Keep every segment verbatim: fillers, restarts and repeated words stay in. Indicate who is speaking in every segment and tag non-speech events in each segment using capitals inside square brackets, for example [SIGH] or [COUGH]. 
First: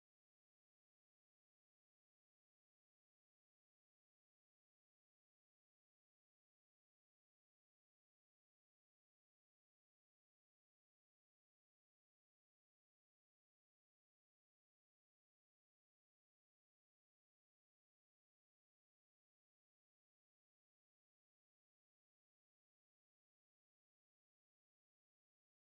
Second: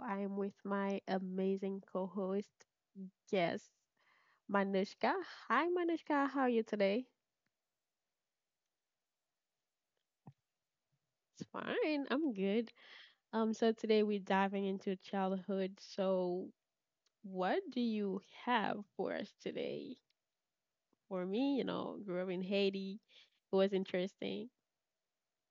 Speaker 1: I'm with my amazing co-host, yes, Manushka. Hi Manushka, how are you today? It's fine, I'm good. Um, so today we're diving into childhood. So what do you have for us today? For me, you know, grew up in Haiti. It was interesting.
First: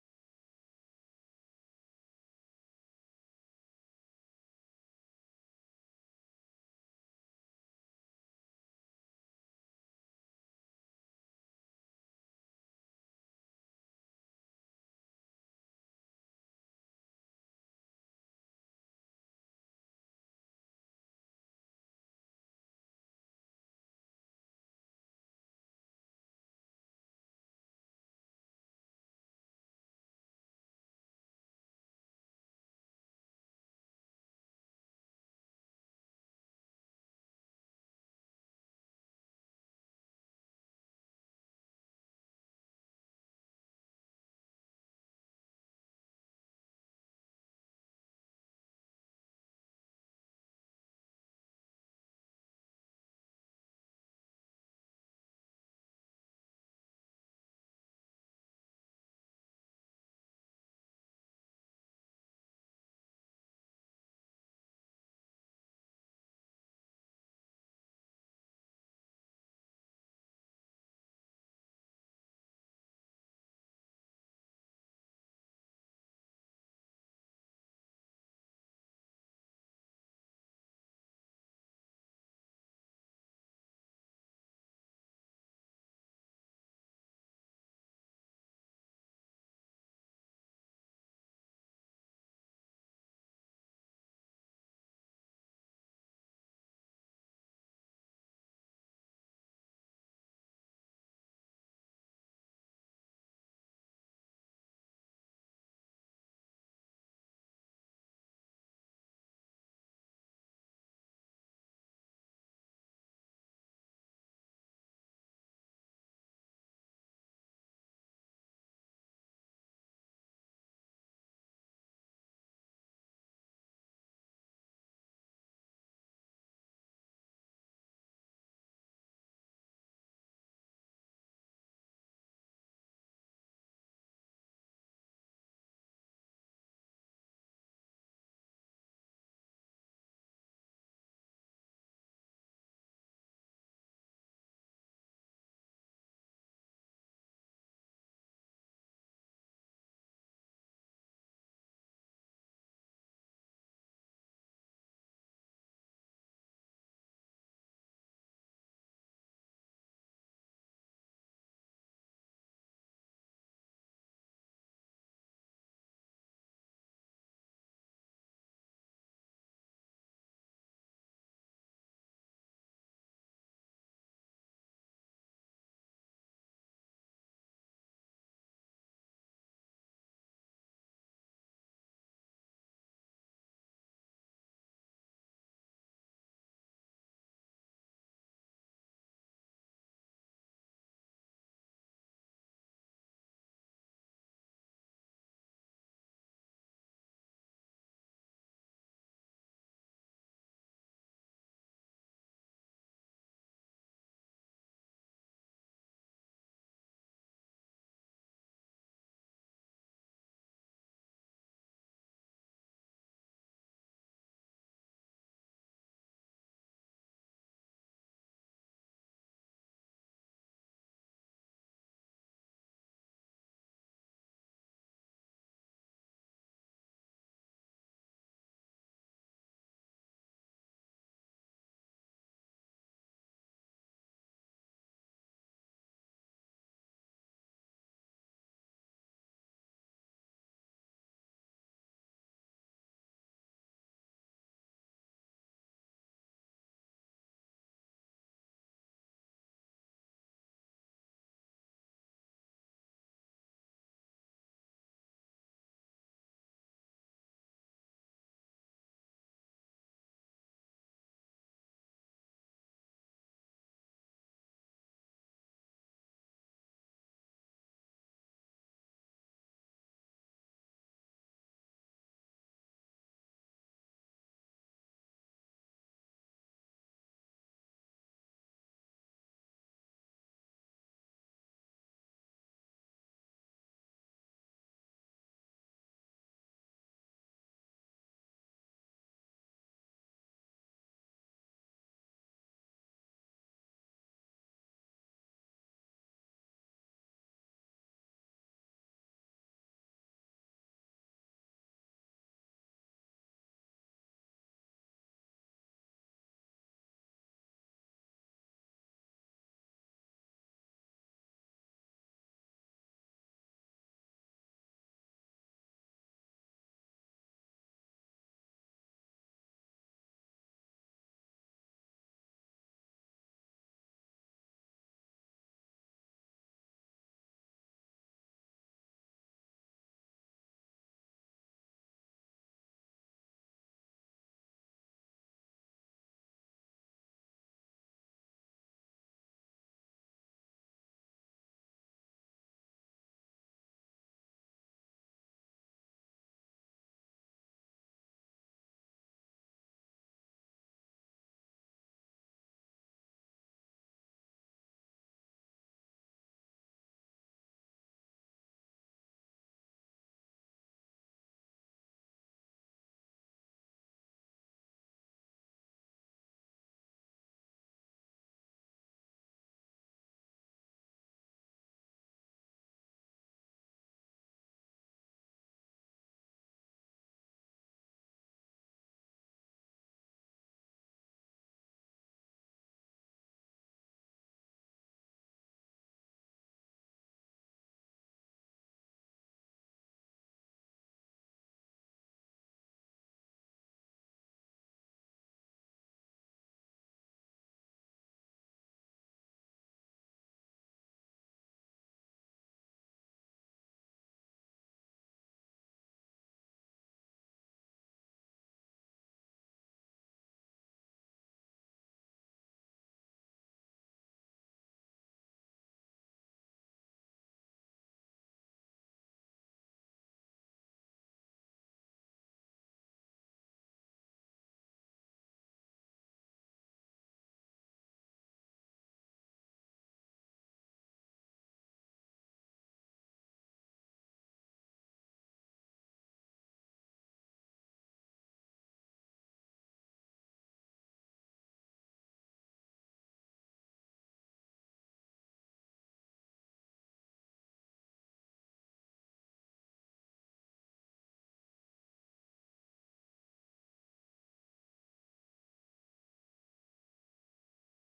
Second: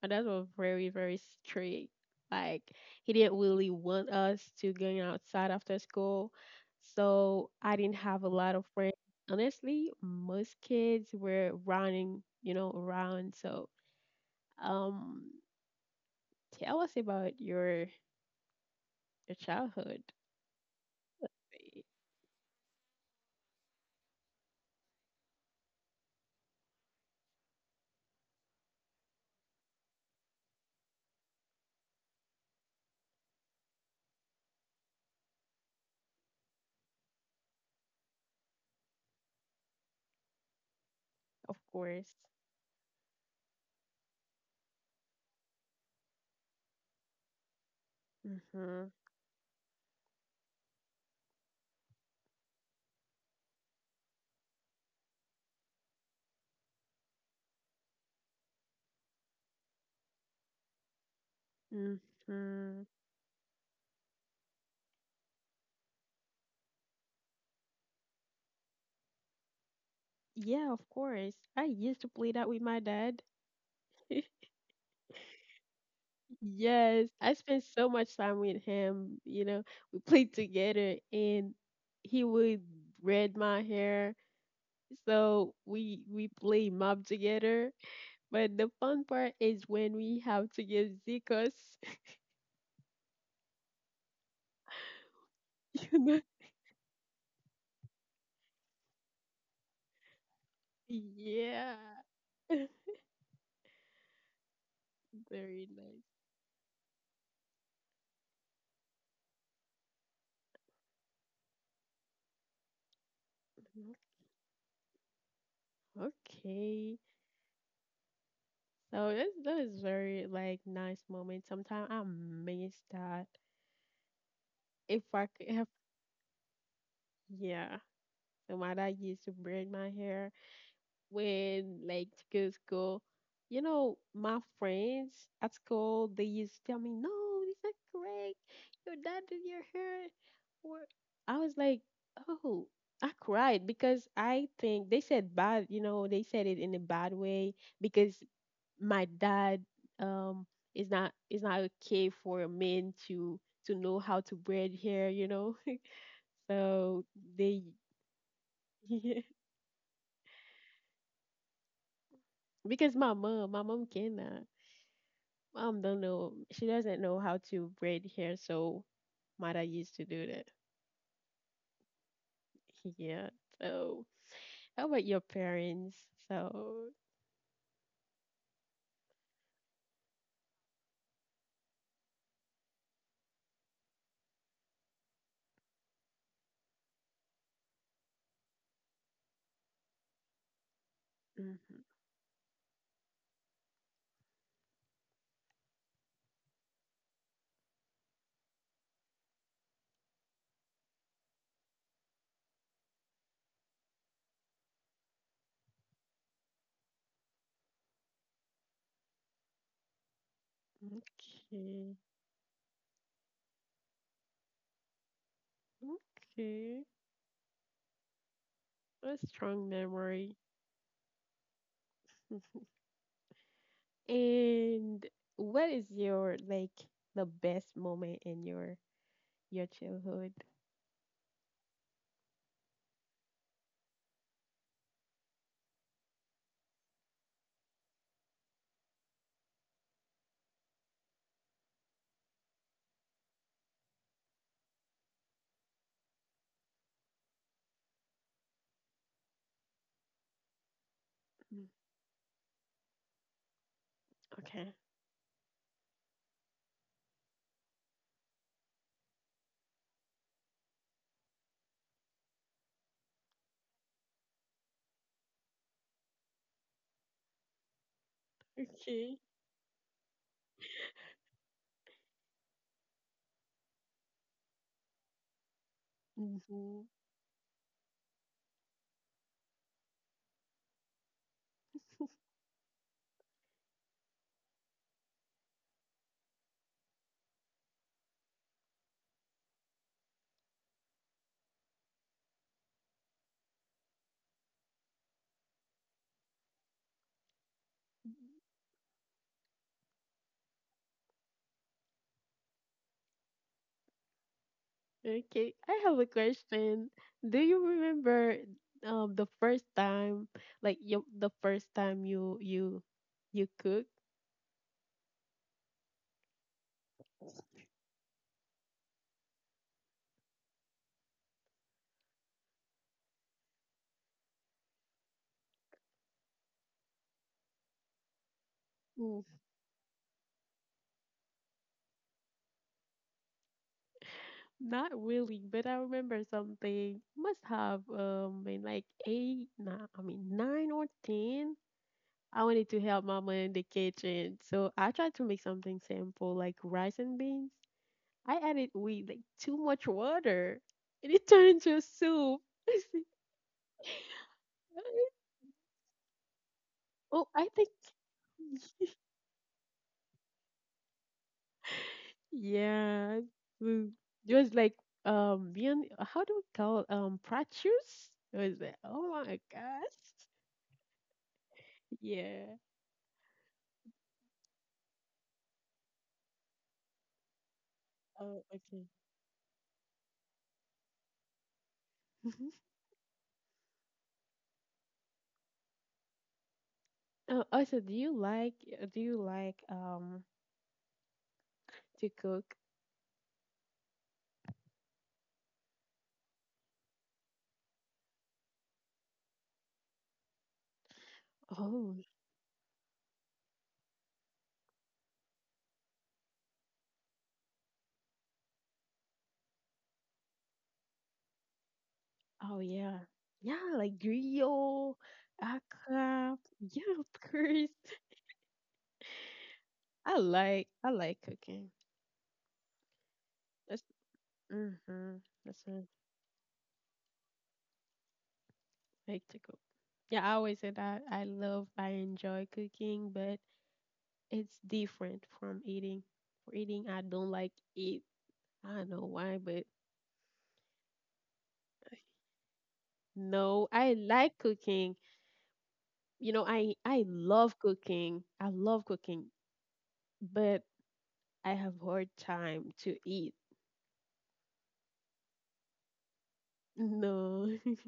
Speaker 1: And that was very, very strict. Like he didn't really want us to going outside after school. So I didn't have a lot of friends. Honestly, most kids were running, you know, around. So um tell us about your your childhood, eh, of course. Mm-hmm. Mm-hmm. Yeah, of course. I used to play that with my dad. [LAUGHS] Yes, I spent so much time with him. You know, we played together, and he would braid my hair. So we we play mob together. But the fun part is when we have to give Zikos. [LAUGHS] You know, yeah, [LAUGHS] very nice. Mhm. Okay, so that that is very like nice moment. Sometimes I miss that. If I could, have, yeah, so my dad used to braid my hair when like to go to school. You know, my friends at school they used to tell me, "No, this is not correct. Your dad did your hair." Or I was like, "Oh." I cried because I think they said bad, you know, they said it in a bad way because my dad um is not is not okay for a man to to know how to braid hair, you know. [LAUGHS] So they [LAUGHS] because my mom, my mom cannot. Mom don't know. She doesn't know how to braid hair, so Mother used to do that. [LAUGHS] Yeah. So how about your parents? So mhm, okay, okay, a strong memory. And what is your like the best moment in your your childhood? Mm, okay. Okay. Mm-hmm. Okay, I have a question. Do you remember um the first time, like you, the first time you you you cook? Mm, not really, but I remember something. Must have um been like eight, nine, I mean nine or ten. I wanted to help mama in the kitchen, so I tried to make something simple like rice and beans. I added wheat, like too much water, and it turned into a soup. [LAUGHS] Oh, I think yeah, mm, it was like um being how do we call um prat shoes? It was like oh my gosh, yeah. Oh, okay. Mhm. Oh, also, do you like uh, do you like um to cook? Oh, oh yeah, yeah, like grill, akra. Yeah, of course. I like I like cooking. That's mm-hmm. That's what I like to cook. Yeah, I always say that I love I enjoy cooking, but it's different from eating. For eating, I don't like eat. I don't know why, but no, I like cooking. You know, I I love cooking. I love cooking, but I have hard time to eat. No. [LAUGHS]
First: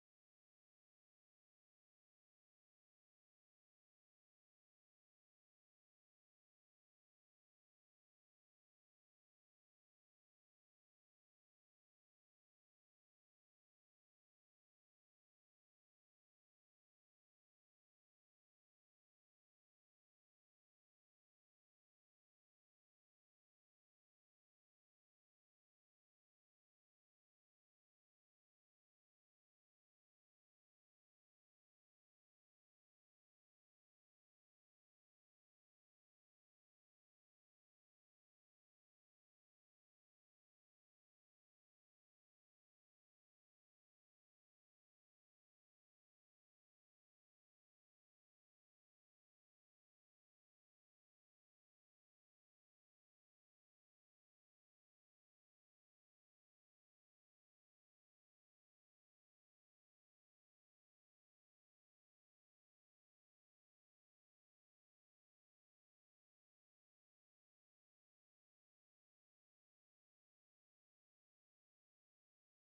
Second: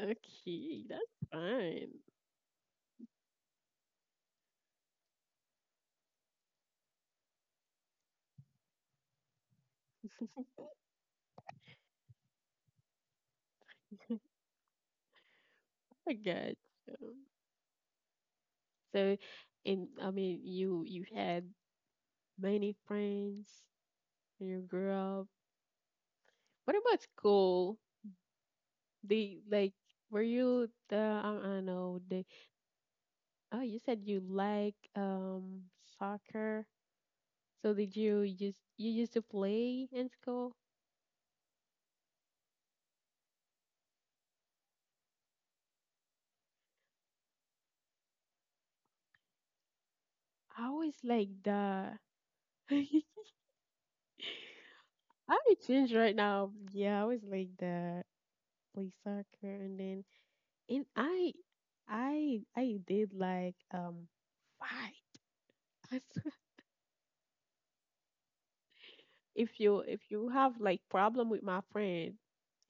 Speaker 1: Okay, that's fine. I got you. So, and I mean, you you had many friends when you grew up. What about school? The like, were you the I, I don't know the oh, you said you like um soccer. So did you used you used to play in school? I always like the [LAUGHS] I would change right now. Yeah, I always like the play soccer and then and I I I did like um fight. [LAUGHS] if you if you have like problem with my friend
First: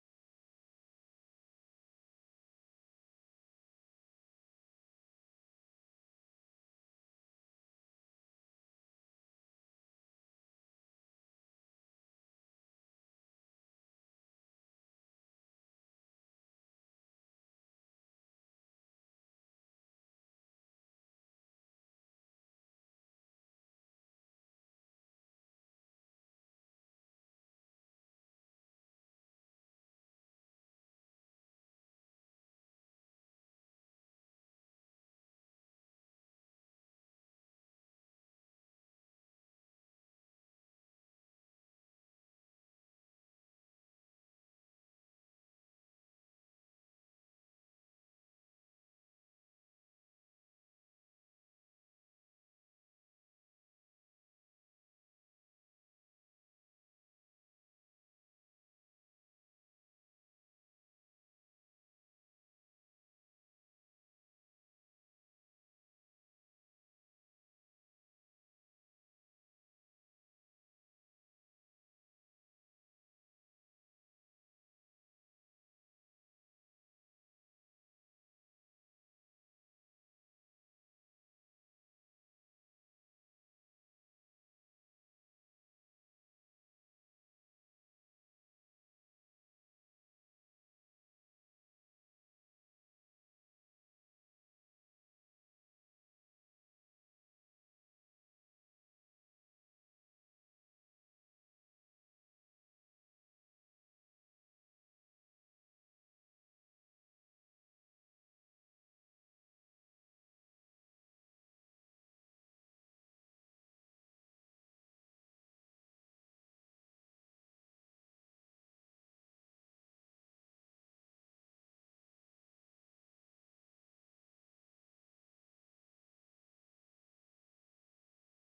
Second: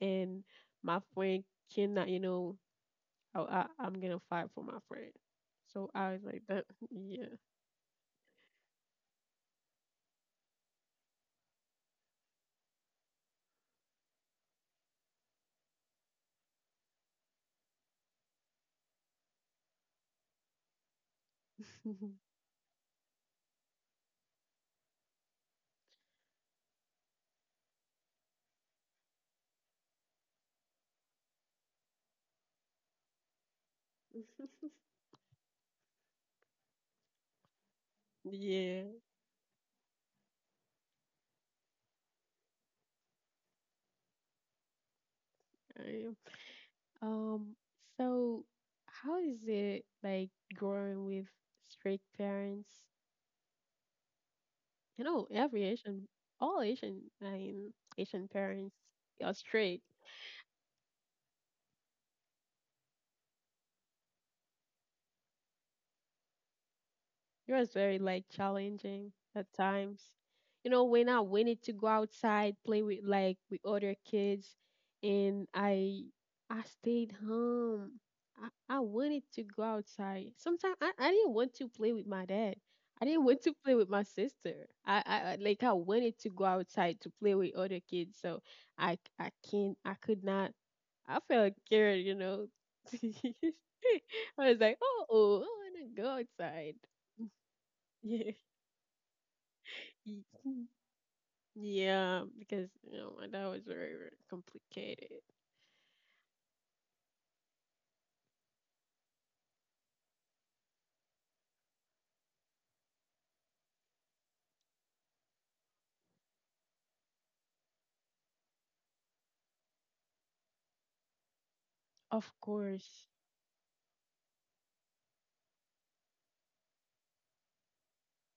Speaker 1: and my friend cannot, you know, I, I I'm gonna fight for my friend. So I was like that. [LAUGHS] Yeah. [LAUGHS] yeah. I Um. So, how is it like growing with strict parents? You know, every Asian, all Asian, I mean, Asian parents are strict. It was very like challenging at times. You know, when I wanted to go outside, play with like with other kids, and I I stayed home. I, I wanted to go outside. Sometimes I, I didn't want to play with my dad. I didn't want to play with my sister. I, I I- like I wanted to go outside to play with other kids. So I I can't I could not I felt scared, you know. [LAUGHS] I was like, oh, oh, I want to go outside. [LAUGHS] Yeah. y- mm, Yeah, because you know that was very, very complicated. Of course.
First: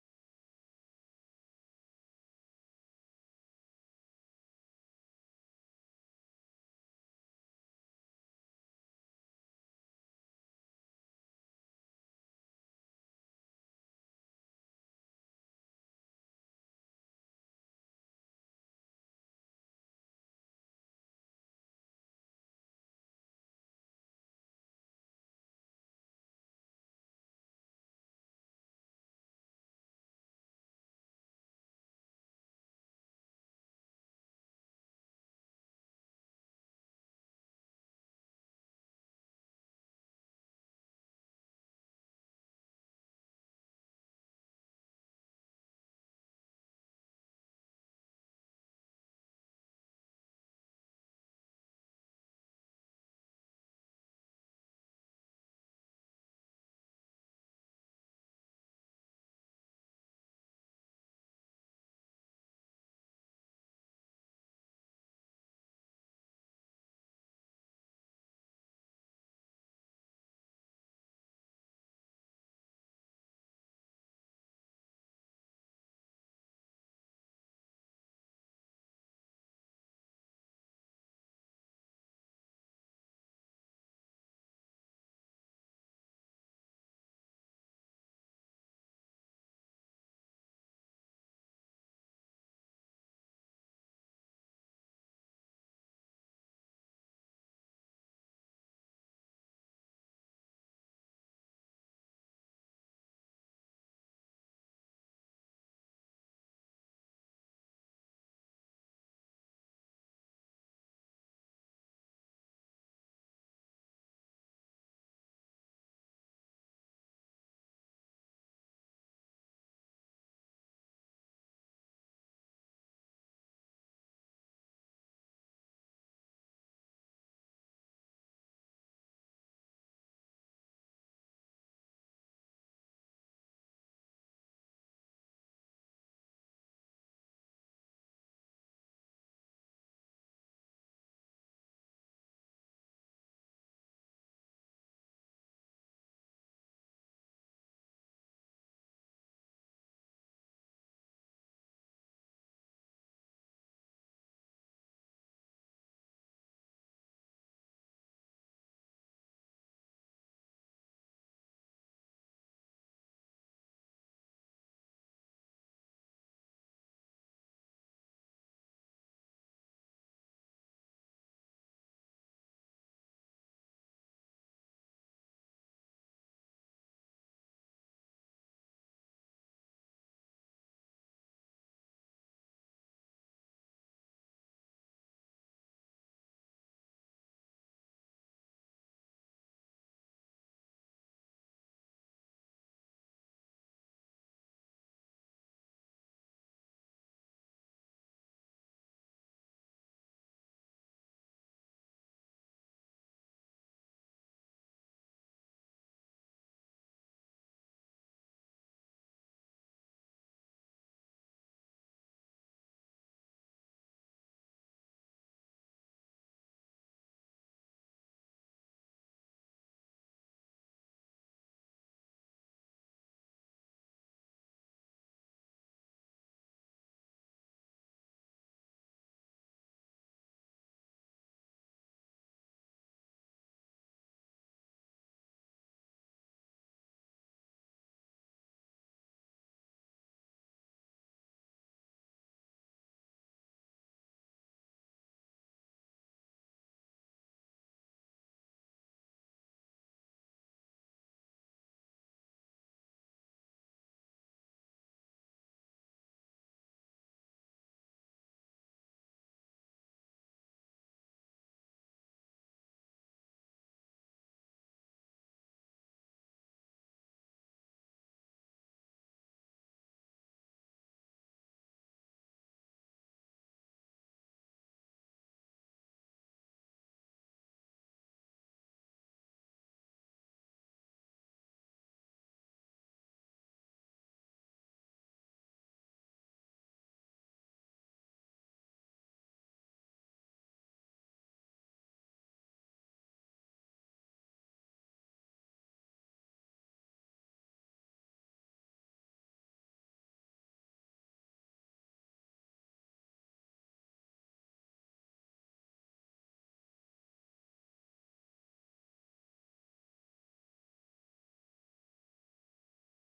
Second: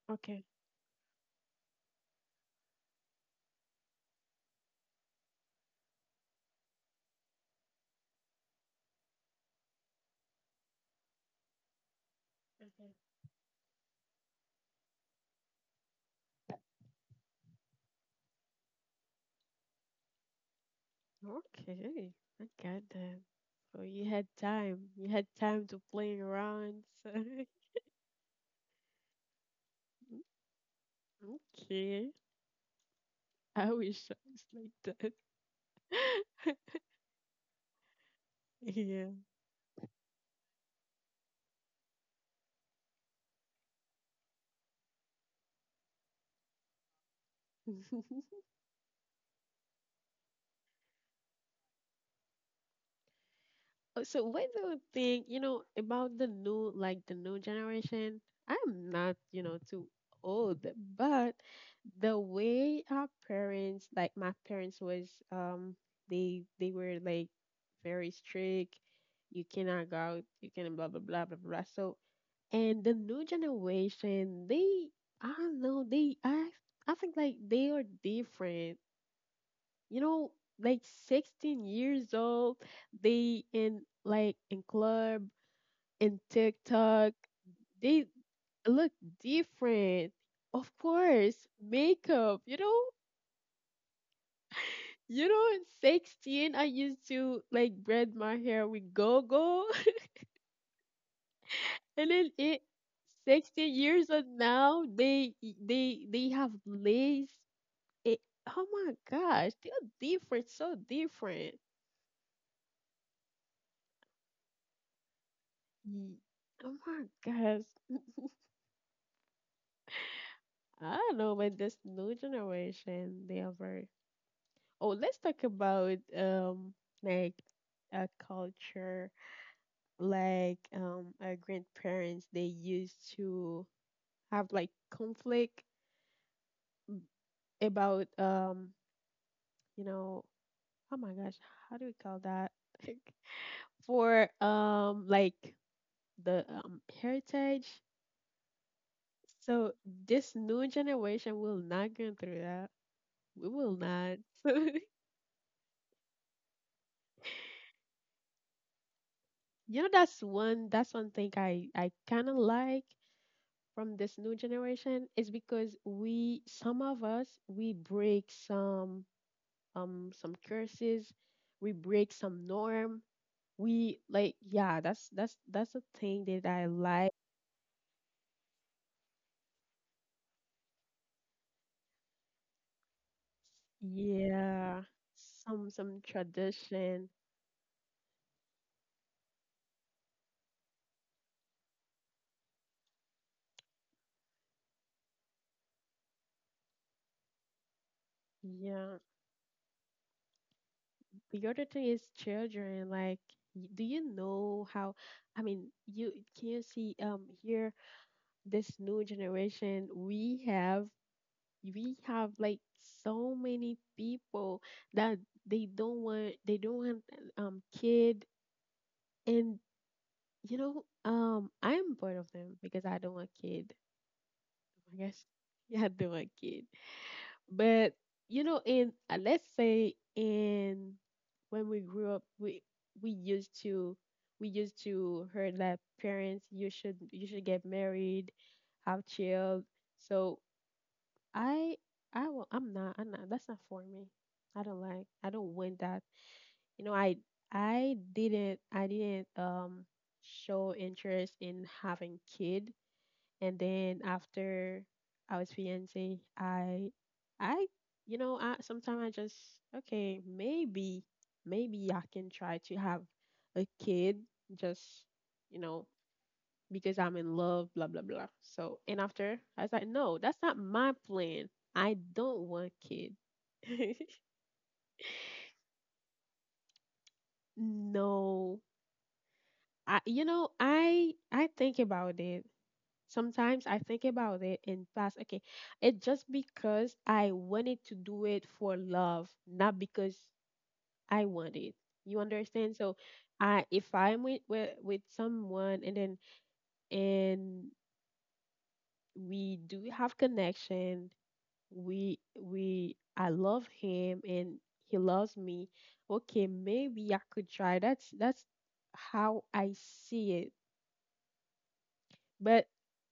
Speaker 1: Okay. Okay. Okay. I got that. So you had time. You had time to play around. So [LAUGHS] okay. I wish I was like that. [LAUGHS] yeah. [LAUGHS] Oh, so what do you think, you know, about the new, like the new generation? I'm not, you know, too old, but the way our parents, like my parents was, um, they they were like very strict. You cannot go out, you can blah blah blah blah blah. So and the new generation, they I don't know, they I I think like they are different, you know, like sixteen years old, they in like in club, in TikTok, they look different. Of course, makeup, you know, you know, in sixteen, I used to like braid my hair with go-go. [LAUGHS] And then it sixteen years old now, they they they have lace. It, oh my gosh, they're different, so different. Ye- Oh my gosh. I don't know, but this new generation, they are very. Oh, let's talk about um like a culture like um our grandparents they used to have like conflict about um you know oh my gosh how do we call that [LAUGHS] for um like the um heritage. So this new generation will not go through that. We will not. [LAUGHS] You know, that's one that's one thing I I kind of like from this new generation is because we some of us we break some um some curses, we break some norm. We like yeah, that's that's that's a thing that I like. Yeah, some some tradition. Yeah. The other thing is children. Like, y- do you know how? I mean, you can you see um here this new generation we have we have like so many people that they don't want they don't want um kid and you know um I'm part of them because I don't want kid I guess [LAUGHS] yeah I don't want kid but you know in uh, let's say in when we grew up we we used to we used to heard that parents you should you should get married have child so I I will I'm not I'm not that's not for me. I don't like I don't want that. You know, I I didn't I didn't um show interest in having kid and then after I was fiance I I you know I sometimes I just okay maybe maybe I can try to have a kid just you know because I'm in love, blah, blah, blah. So, and after, I was like, no, that's not my plan. I don't want kids. [LAUGHS] No. I, you know, I I think about it. Sometimes I think about it in past. Okay, it's just because I wanted to do it for love, not because I want it. You understand? So, I if I'm with with, with someone and then and we do have connection we we I love him and he loves me. Okay, maybe I could try. That's that's how I see it. But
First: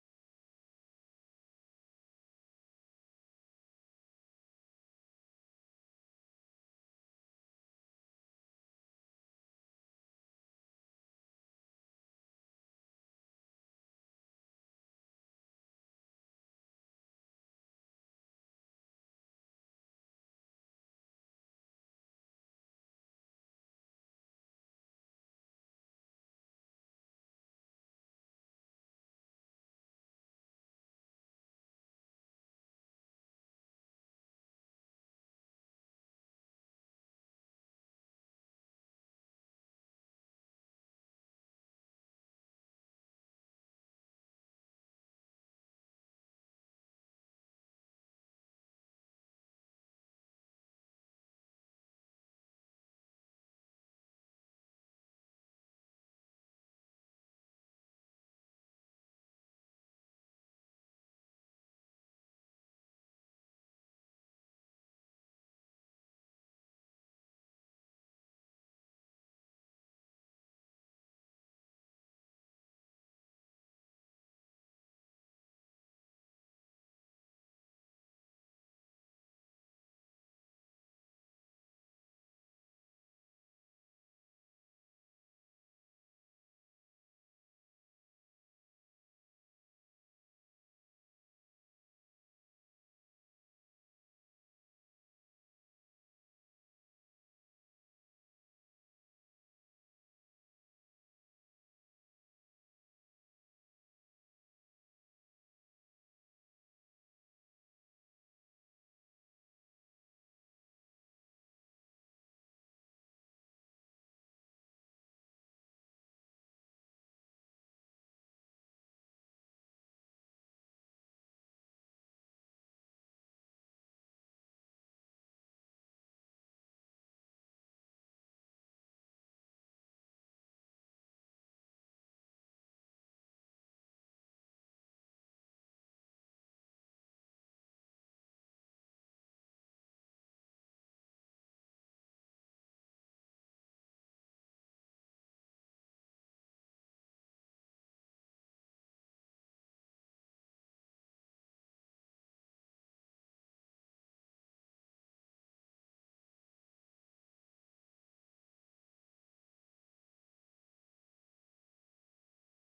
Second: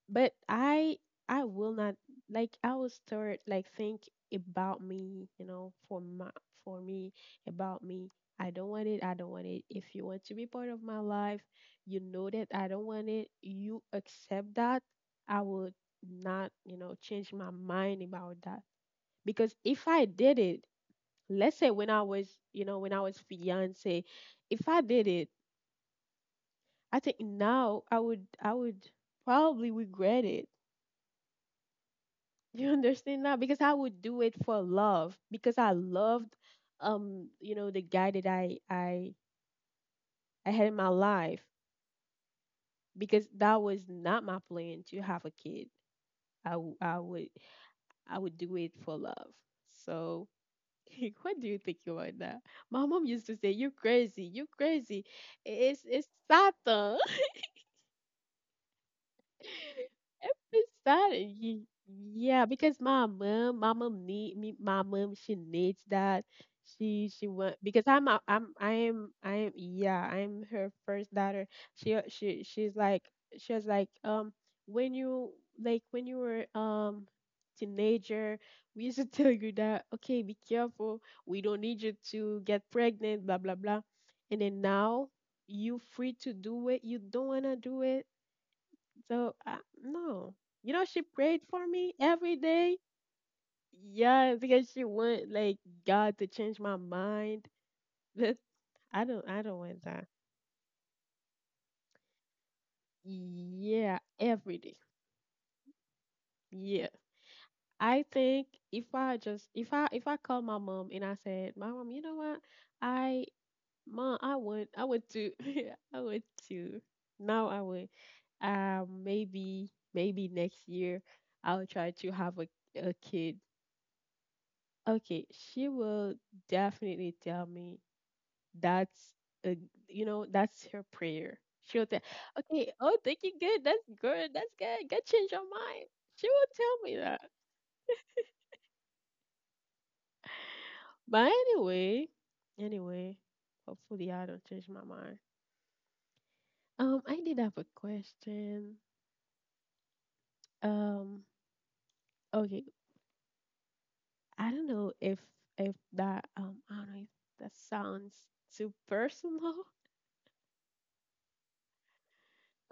Speaker 1: but I I will not like I will start like think about me, you know, for my for me, about me. I don't want it, I don't want it. If you want to be part of my life, you know that I don't want it, you accept that. I will not, you know, change my mind about that because if I did it, let's say when I was, you know, when I was fiance, if I did it, I think now I would I would probably regret it. [LAUGHS] You understand that? Because I would do it for love because I loved um, you know, the guy that I I I had in my life because that was not my plan to have a kid. I w- I would I would do it for love. So [LAUGHS] what do you think about that? My mom used to say, you crazy. You crazy. It's it's Satan." Apesar ye yeah, because my mom, my mom need me. My mom, she needs that. She she want because I'm a- I'm I am I am yeah I'm her first daughter. She uh, she she's like she was like um when you like when you were um teenager we used to [LAUGHS] tell you that okay be careful we don't need you to get pregnant blah blah blah and then now you free to do it you don't want to do it so, uh, no. You know, she prayed for me every day. Yeah, because she want like God to change my mind. [LAUGHS] That I don't I don't want that. Yeah, every day. Yeah. I think if I just if I if I call my mom and I said, Mom, you know what? I mom, I would I would to [LAUGHS] I would to now I would, um maybe maybe next year I'll try to have a a kid. Okay, she will definitely tell me, that's a, you know, that's her prayer. She'll tell, okay, oh, thank you, good, that's good, that's good, good, change your mind. She will tell me that. But anyway, anyway, hopefully I don't change my mind. Um, I did have a question. Um, okay, I don't know if if that, um I don't know if that sounds too personal.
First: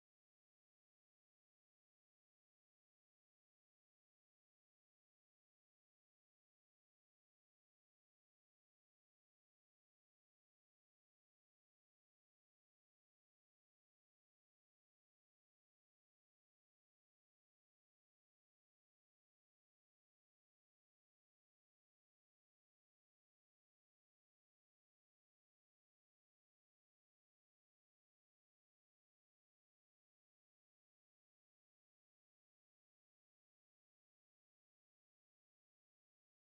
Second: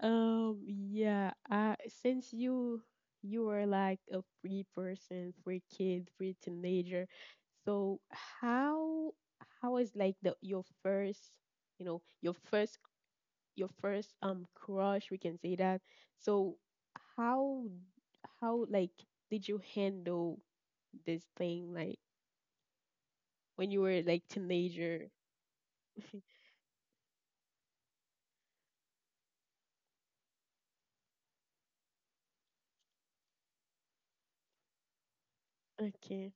Speaker 1: Um, yeah. I Since you you were like a free person, free kid, free teenager, so how how is like the your first, you know, your first your first um crush, we can say that. So how how like did you handle this thing, like when you were like teenager? Okay.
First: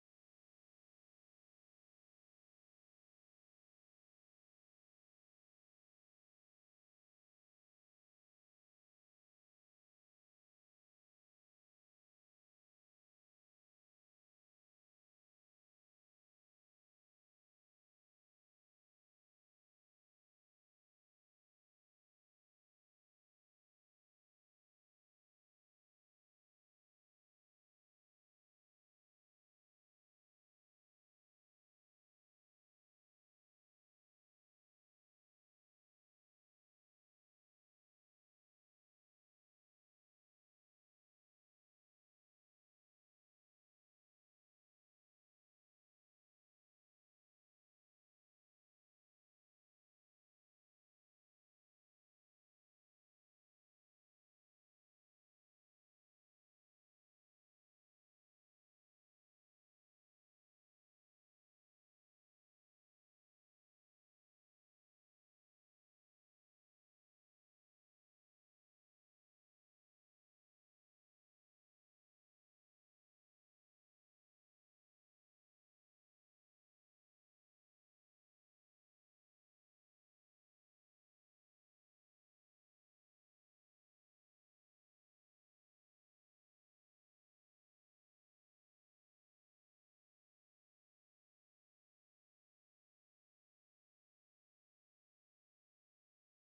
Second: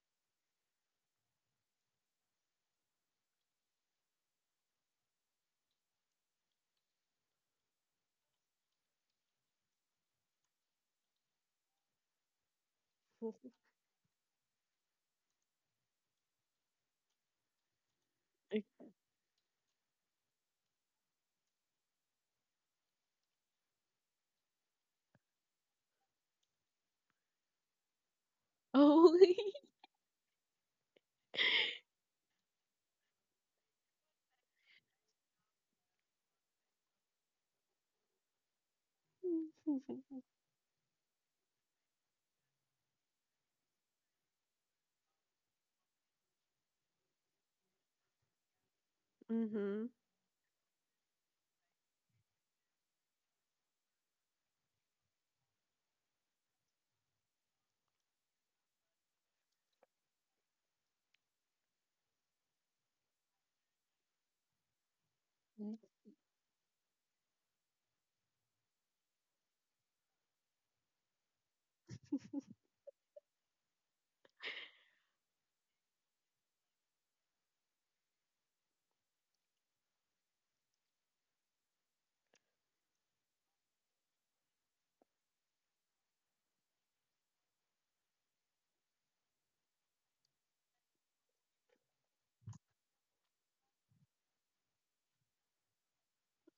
Speaker 1: [LAUGHS] Oh. [LAUGHS] Mhm.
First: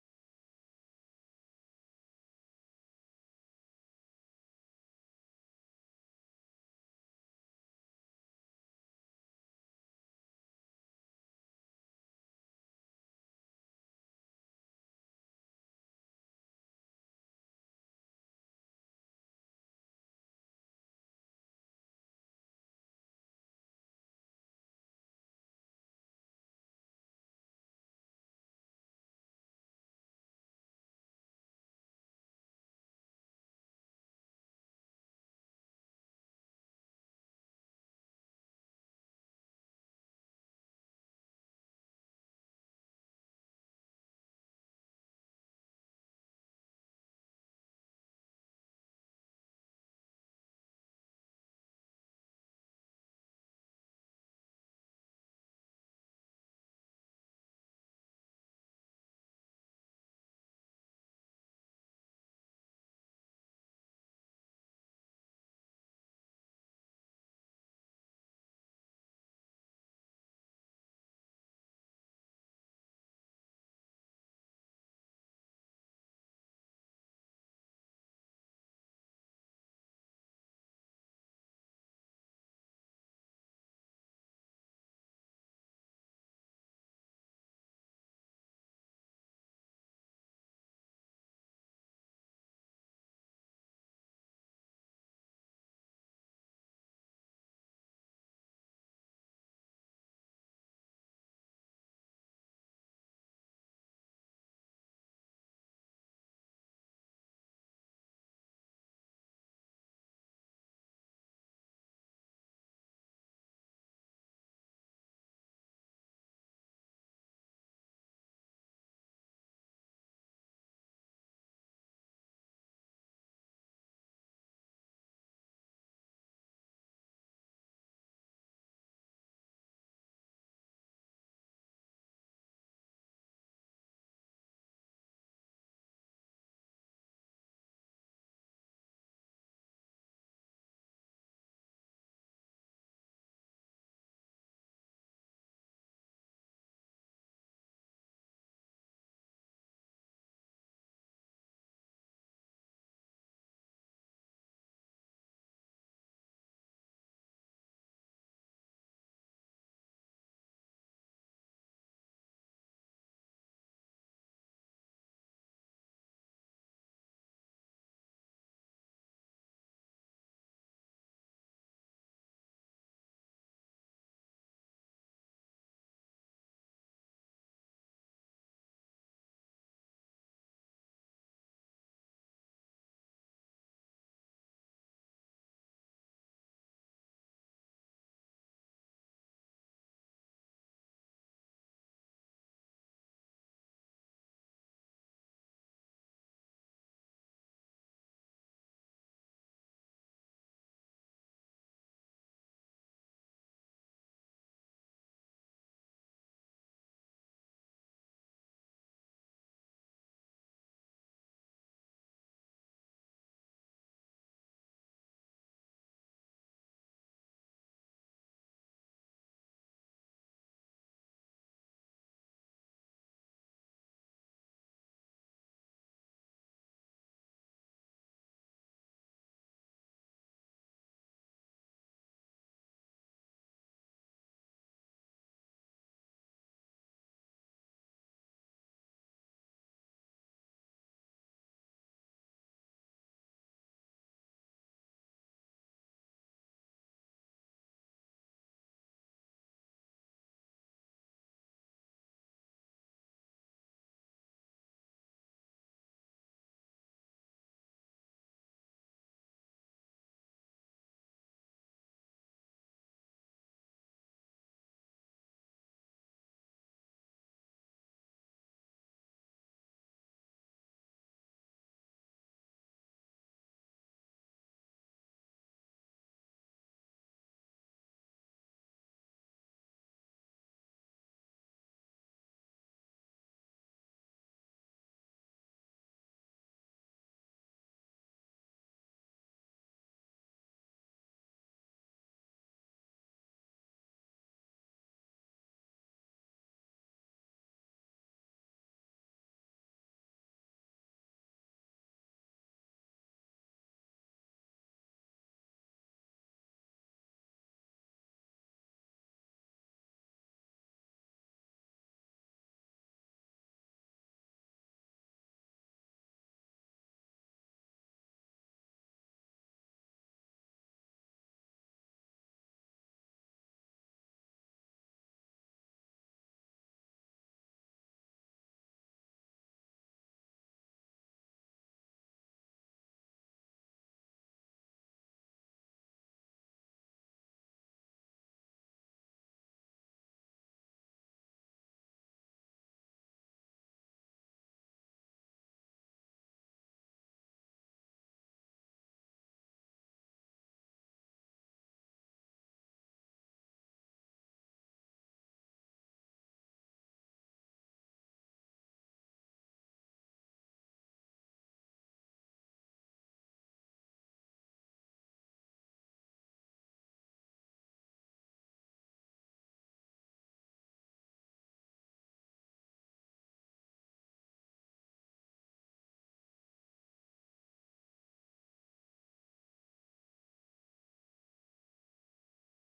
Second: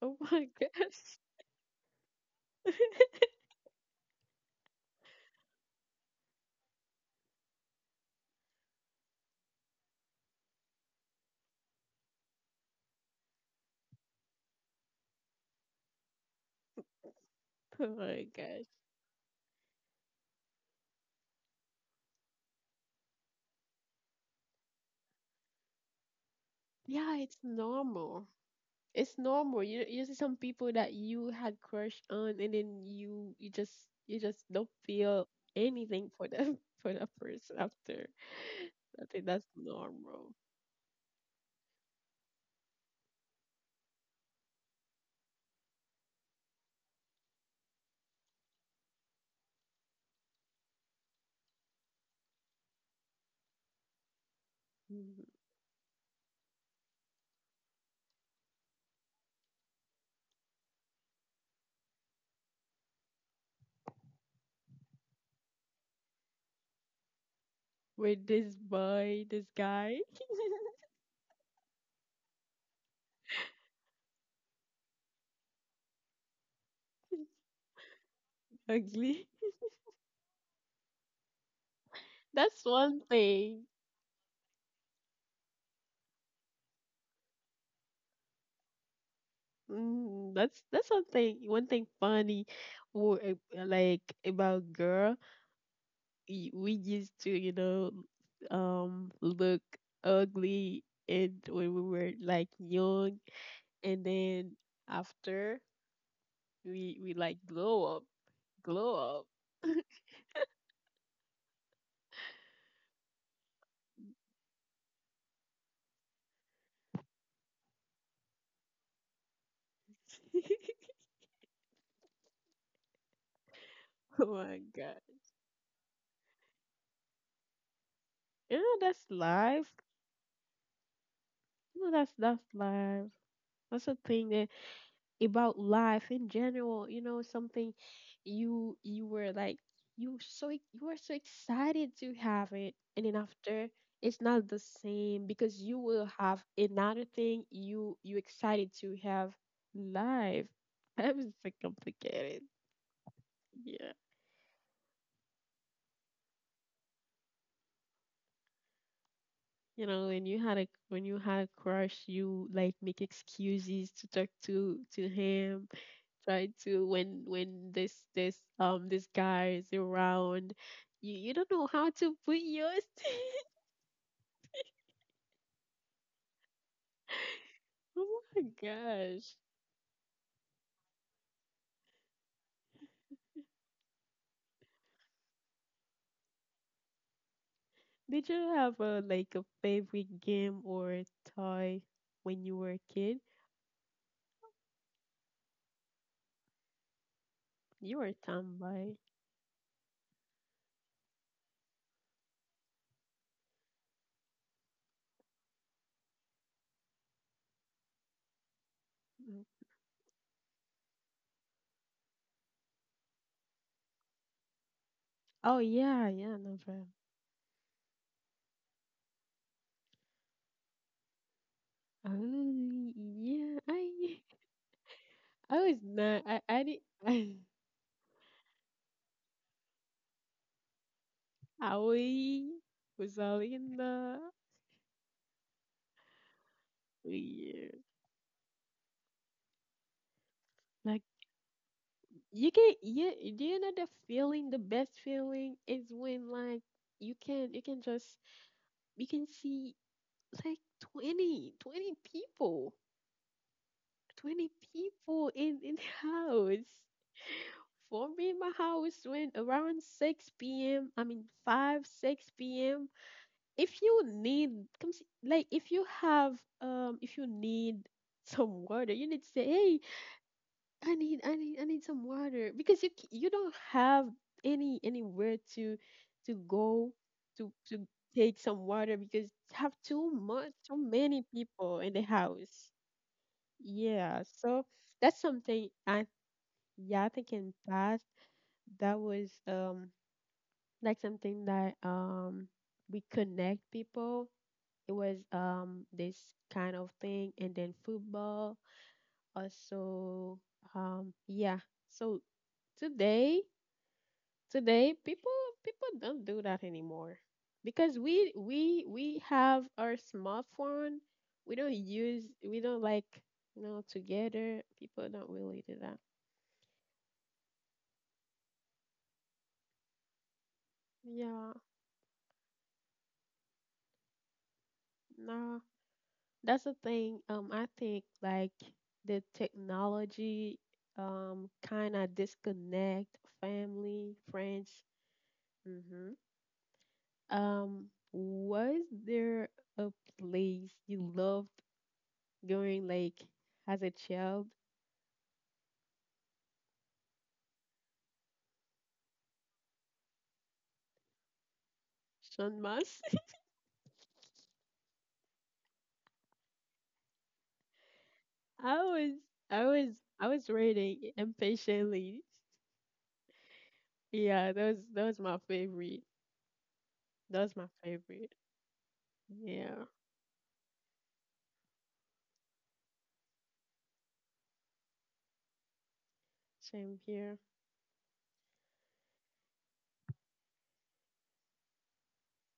Speaker 1: Oh my gosh. [LAUGHS] Oh my gosh. Yeah, it's normal. It's normal. You you see some people that you had crush on and then you you just you just don't feel anything for them [LAUGHS] for that person after. I think that's normal. Mhm. With this boy, this guy, [LAUGHS] ugly. That's one thing. Mm, that's that's one thing. One thing funny, or uh, like, about girl, y- we used to, you know, um, look ugly and when we were like young, and then after we we like glow up, glow up. [LAUGHS] Oh my god. You know that's life. You know that's that's life. That's a thing about life in general, you know. Something you you were like, you so ex- you were so excited to have it, and then after, it's not the same because you will have another thing you, you excited to have, live. [LAUGHS] That was so complicated. Yeah. You know, when you had a, when you had a crush, you like make excuses to talk to to him, try to, when when this, this um this guy is around, you you don't know how to put yours. [LAUGHS] Oh my gosh. Did you have a, like, a favorite game or toy when you were a kid? You were a tomboy. Mm. Oh yeah, yeah, no problem. Oh yeah, I, [LAUGHS] I was not, i i didn't. [LAUGHS] I was all in the, yeah. Like, you can, you do, you know the feeling, the best feeling is when like you can, you can just you can see like twenty twenty people, twenty people in in the house. For me, my house went around six p m. I mean five, six p m. If you need, come see. Like if you have, um if you need some water, you need to say, hey, I need I need I need some water, because you, c- you don't have any, anywhere to to go, to to take some water, because you have too much, too many people in the house. Yeah, so that's something I, yeah, I think in past, that was, um like, something that, um we connect people. It was, um this kind of thing, and then football also. um yeah. So today, today people, people don't do that anymore, because we we we have our smartphone. We don't use, we don't, like, you know, together, people don't really do that. Yeah. No, that's the thing. um I think, like, the technology, um kind of disconnect family, friends. Mm-hmm. um was there a place you loved going, like, as a child? Sean Moss. [LAUGHS] I was, I was, I was waiting impatiently. Yeah, that was, that was my favorite. That was my favorite. Yeah. Same here.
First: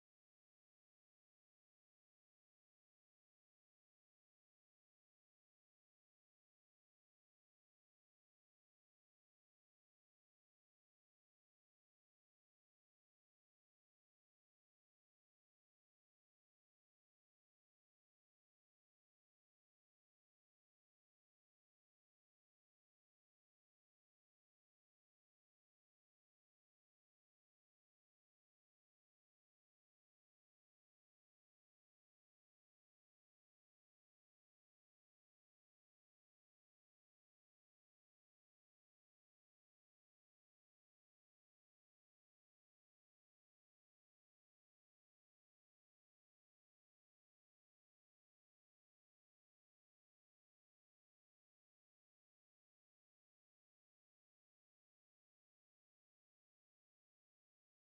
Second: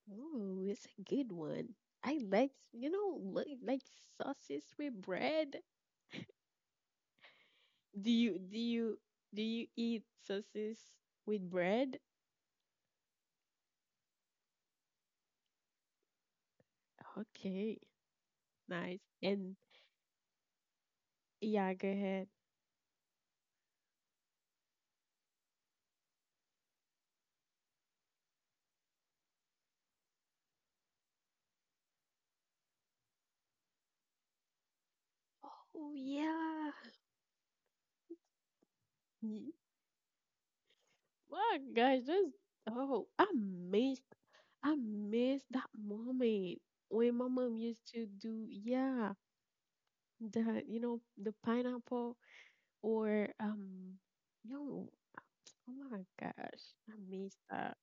Speaker 1: Ooh, it's a good one. I like, you know, li- like sauces with bread. Do you do you do you eat sauces with bread? Okay, nice. And yeah, go ahead. Oh yeah. Ye- Wow, guys, that's, oh, amazing. I miss that moment when my mom used to do, yeah, the, you know, the pineapple, or, um, no, oh my gosh, I miss that.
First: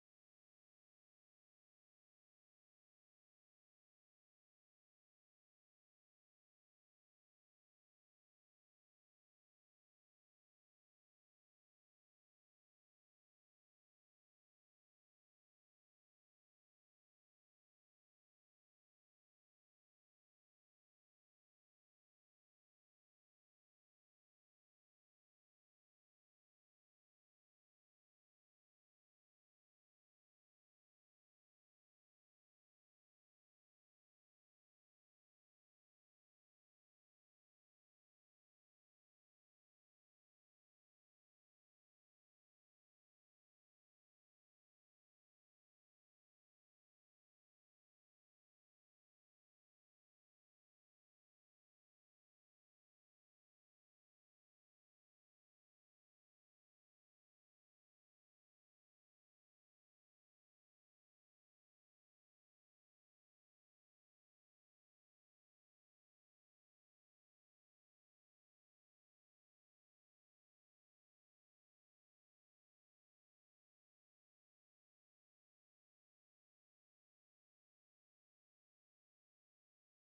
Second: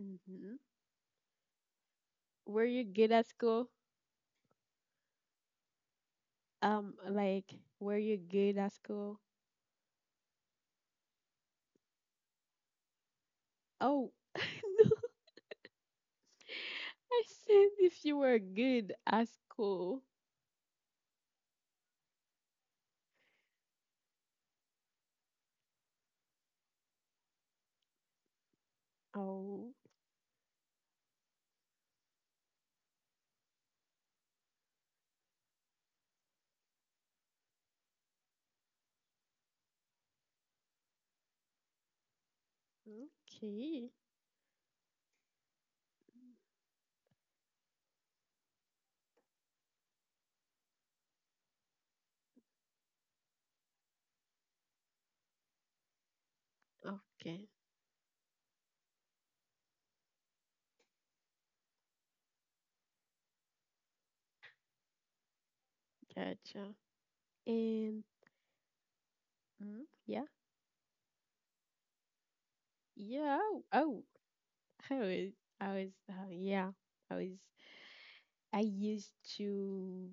Speaker 1: Mm-hmm. Were you good at school? Um, like, were you good at school? Oh, [LAUGHS] no, I said if you were good at school. Oh, okay, okay, gotcha. And, mm, yeah, yeah, oh, oh. I was, I was, uh, yeah, I was. I used to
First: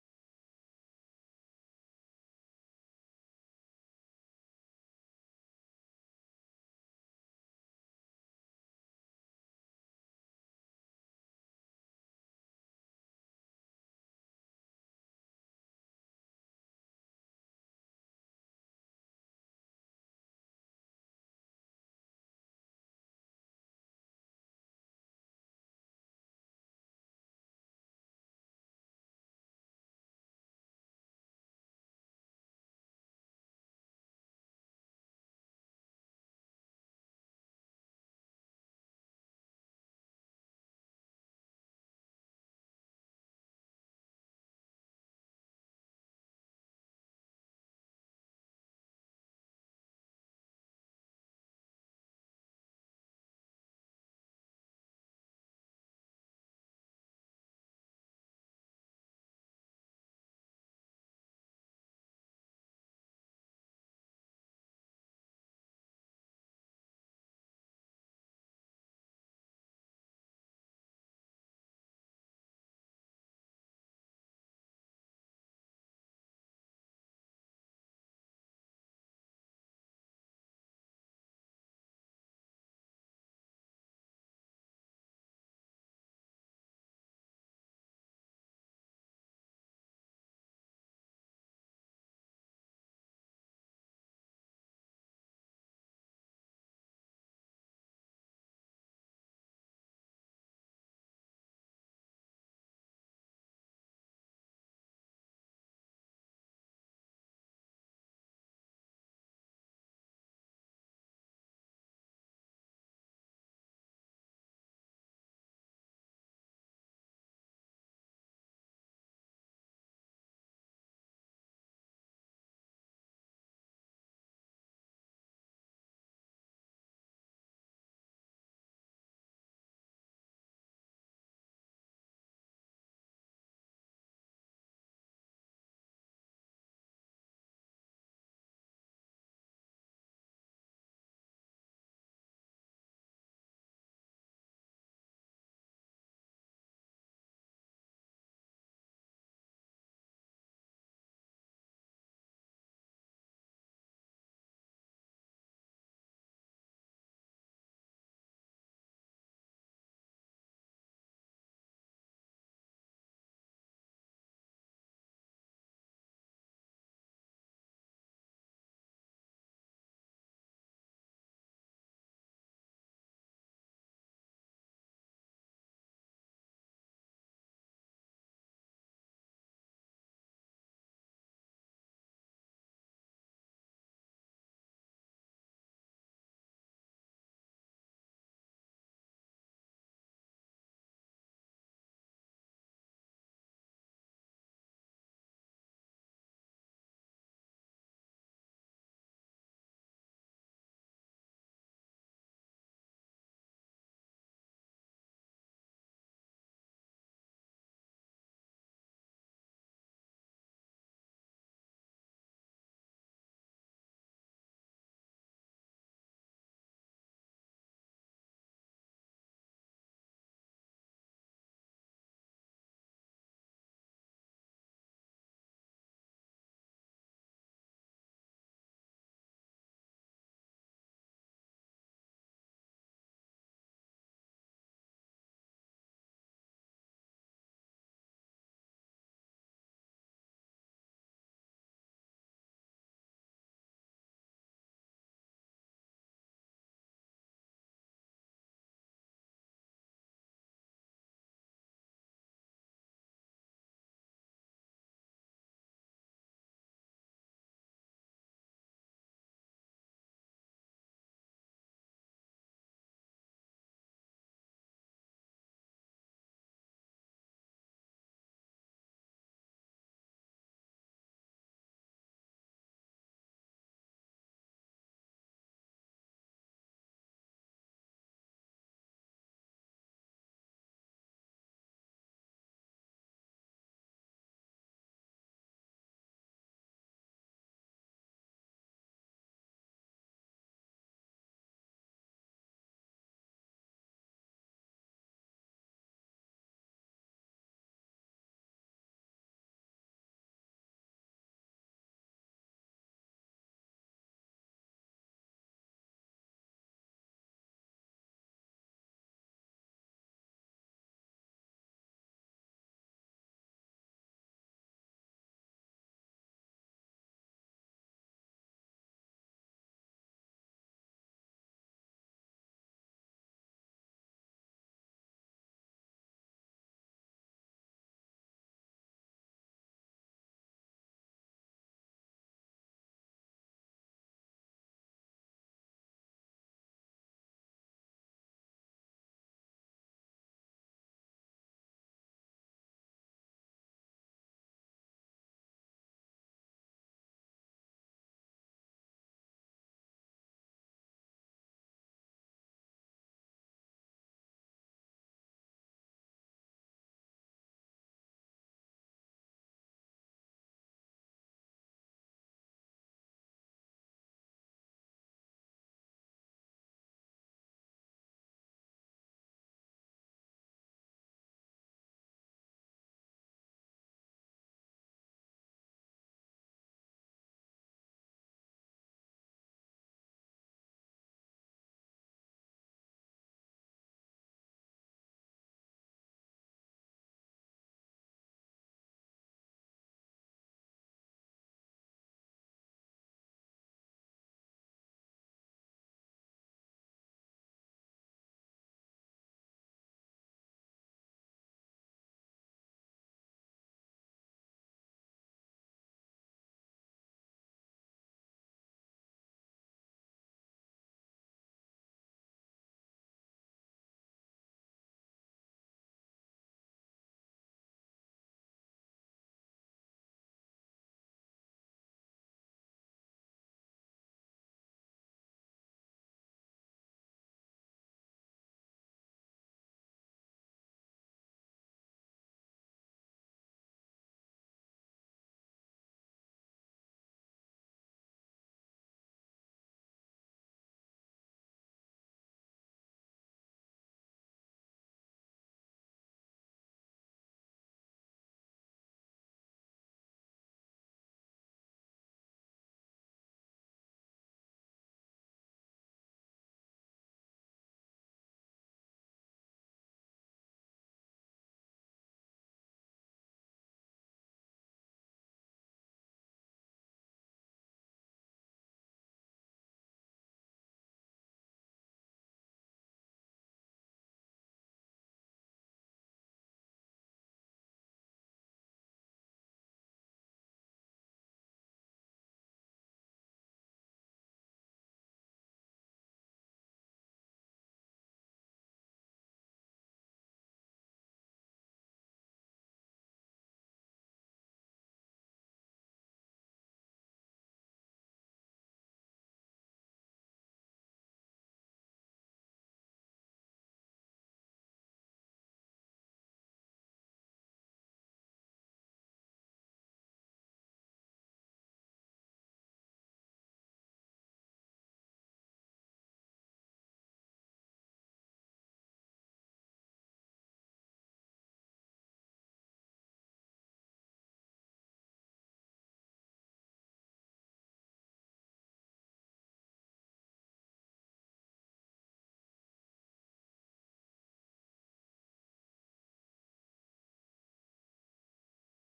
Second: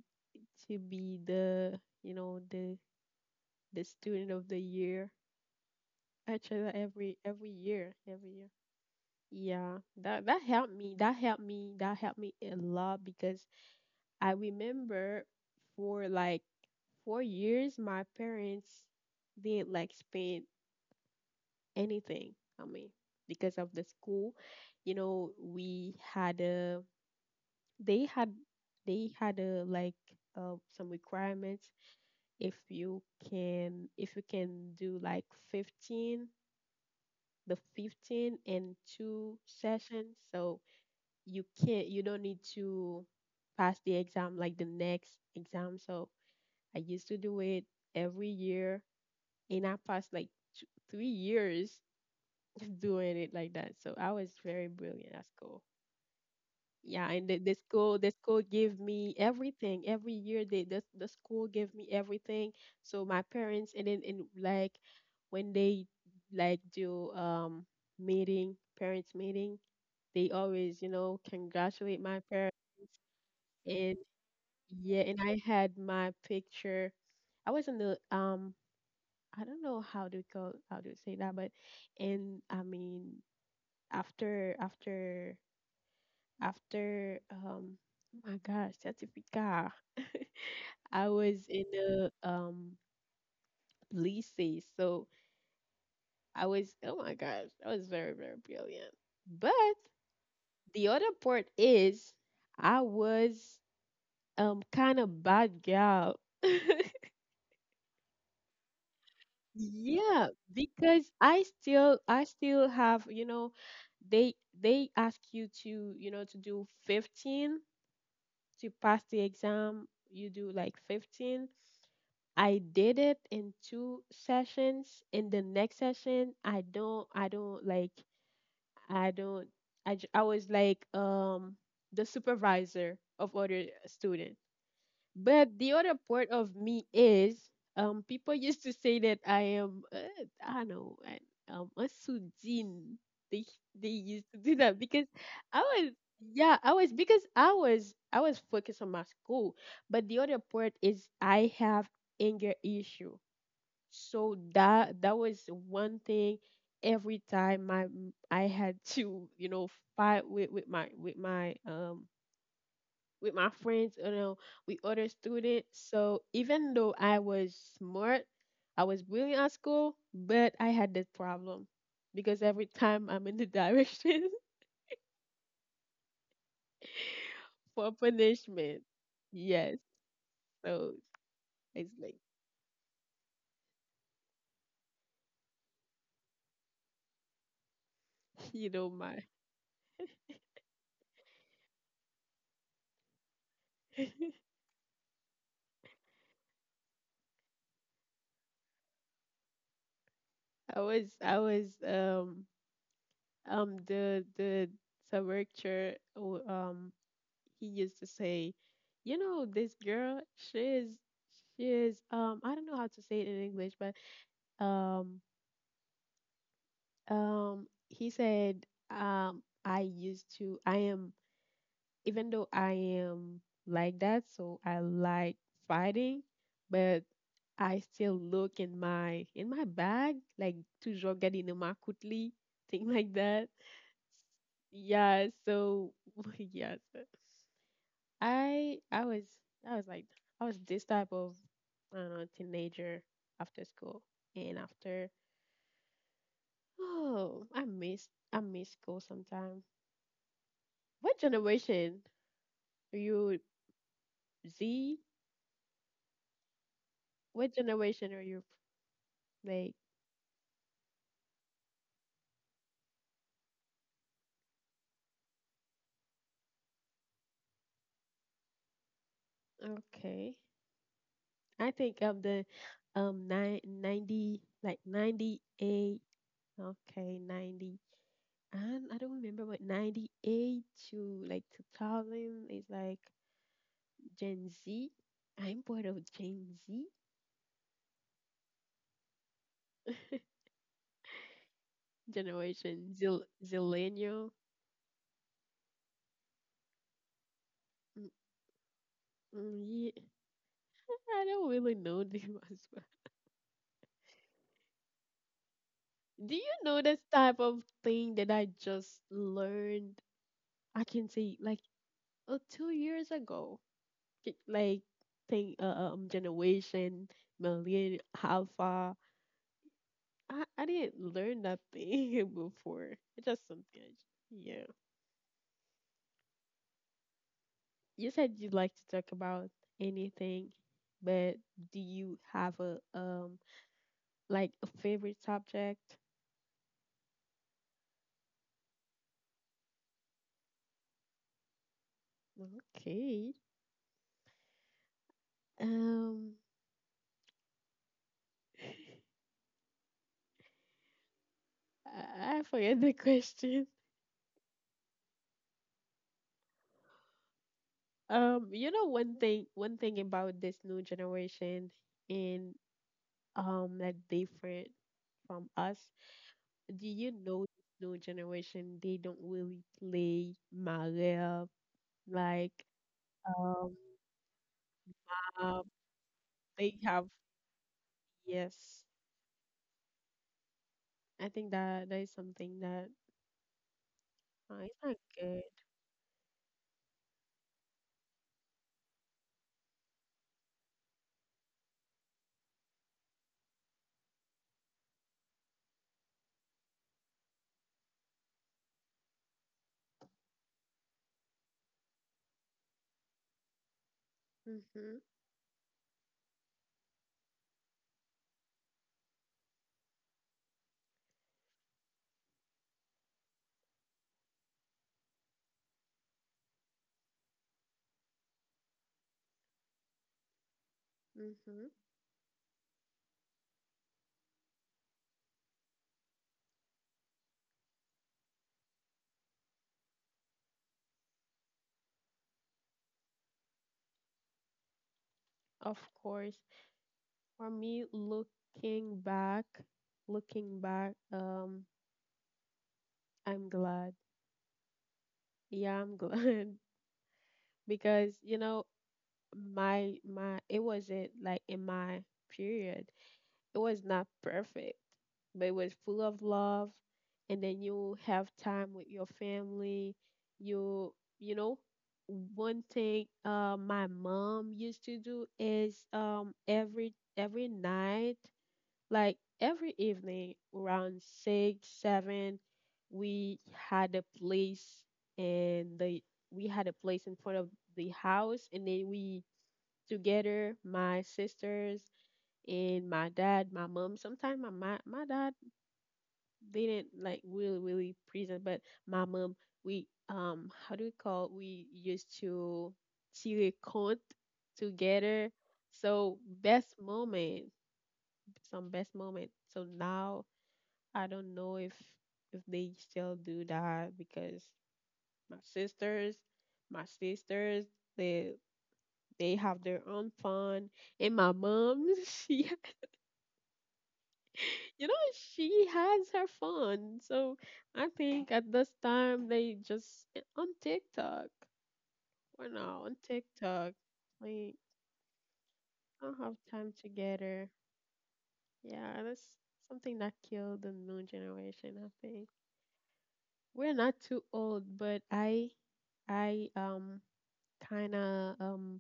Speaker 1: to be the, you know, the the student of the year. Actually, every every year, every year. Yeah, that that helped me. That helped me. That helped me a lot, because I remember, for like four years, my parents didn't like spend anything on me, because of the school. You know, we had a, they had they had a, like, uh, some requirements. If you can, if you can do like fifteen, the fifteen and two sessions, so you can't, you don't need to pass the exam, like the next exam. So I used to do it every year, and I passed like two, three years [LAUGHS] doing it like that. So I was very brilliant at school. Yeah, and the, the school the school gave me everything every year. They the the school gave me everything. So my parents, and then, and, like, when they like do, um meeting, parents meeting, they always, you know, congratulate my parents, and yeah. And I had my picture. I was in the, um I don't know how to call, how to say that, but, and I mean, after after after, um. Oh my gosh, certificate. I was in the, um lycée. So I was, oh my gosh, I was very very brilliant. But the other part is, I was, um kind of bad girl. [LAUGHS] Yeah, because I still, I still have, you know, they they ask you to, you know, to do fifteen to pass the exam. You do like fifteen. I did it in two sessions. In the next session, I don't, I don't, like, I don't, I, j- I was like, um the supervisor of other students. But the other part of me is, um people [LAUGHS] used to say that I am, uh, I don't know, I, um a Sujin. They they used to do that because I was, yeah, I was, because I was I was focused on my school. But the other part is I have anger issue. So that that was one thing. Every time, my m- I had to, you know, fight with, with my, with my, um with my friends, you know, with other students. So even though I was smart, I was brilliant at school, but I had that problem, because every time I'm in the direction [LAUGHS] for punishment. Yes. So it's like, [LAUGHS] you know, my, [LAUGHS] I was, i was um um the the Saber, w- um he used to say, you know, this girl, she is, she is um I don't know how to say it in English, but, um um he said, um I used to, I am, even though I am like that, so I like fighting, but I still look in my, in my bag, like, toujours garder dans ma coutely, [LAUGHS] thing like that. Yeah, so [LAUGHS] yeah, so I I was, I was like, I was this type of, I don't know, teenager, after school. And after, oh, I miss, I miss school sometime. What generation are you, Z? What generation are you like? Okay, I think I'm the, um nine ninety, like ninety eight. Okay, ninety. And I don't remember what, ninety eight to like two thousand, is like Gen Z. I'm part of Gen Z [LAUGHS] generation, Zil Zillennial. Mm, mm, yeah. I don't really know them [LAUGHS] as well. Do you know this type of thing that I just learned? I can say, like, uh, two years ago, K- like, thing, uh, um generation, millennial, alpha, I, I didn't learn nothing [LAUGHS] before. It's just something. I j- yeah. You said you'd like to talk about anything, but do you have a, um like, a favorite subject? Okay. Um, [LAUGHS] I, I forget the [LAUGHS] question. Um, you know, one thing, one thing about this new generation, and, um that different from us. Do you know this new generation? They don't really play Mario, like, um, um they have, yes. I think that that is something that, uh, is not good. Mhm. Mhm. Of course. For me, looking back, looking back, um, I'm glad. Yeah, I'm glad [LAUGHS] because you know, my, my it wasn't like, in my period, it was not perfect, but it was full of love. And then you have time with your family. You you know, one thing, uh my mom used to do is, um every every night, like every evening, around six, seven, we had a place, and the, we had a place in front of the house, and then we, together, my sisters and my dad, my mom. Sometimes my, my my dad didn't like really really present, but my mom, we um how do we call it? We used to see a count together. So best moment, some best moment. So now I don't know if if they still do that because my sisters, my sisters, they they have their own fun and my mom [LAUGHS] she [LAUGHS] you know she has her fun. So I think at this time they just eh, on TikTok. We're now on TikTok. We don't have time together. Yeah, that's something that killed the new generation. I think we're not too old, but i i um kind of um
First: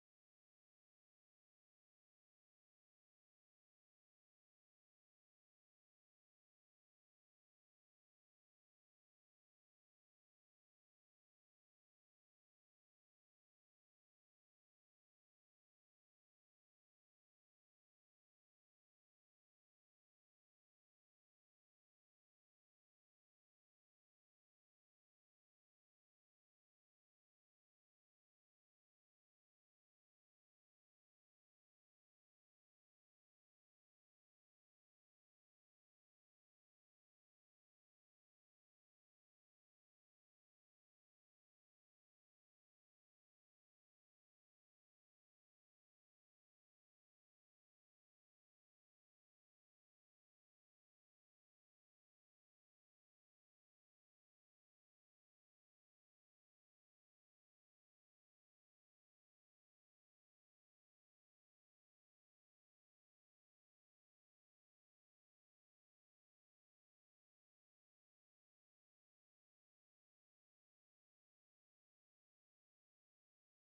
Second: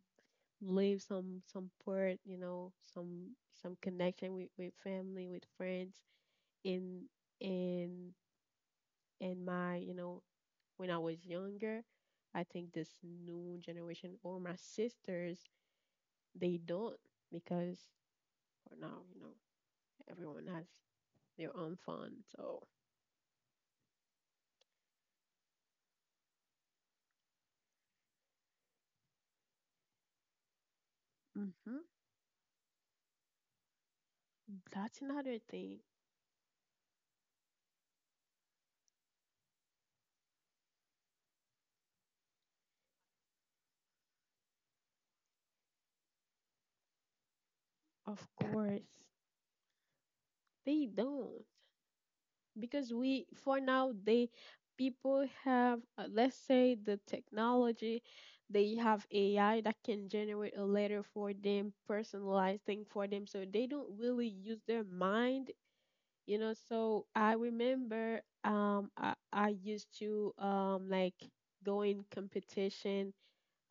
Speaker 1: leave some some part, you know some some connection with with family, with friends, in in in my, you know when I was younger, I think this new generation or my sisters, they don't, because for now, you know, everyone has their own fun. So hmm that's another thing. Of course, they don't, because we for now they people have uh, let's say the technology, they have AI that can generate a letter for them, personalized thing for them, so they don't really use their mind, you know. So I remember um i, I used to um like go in competition,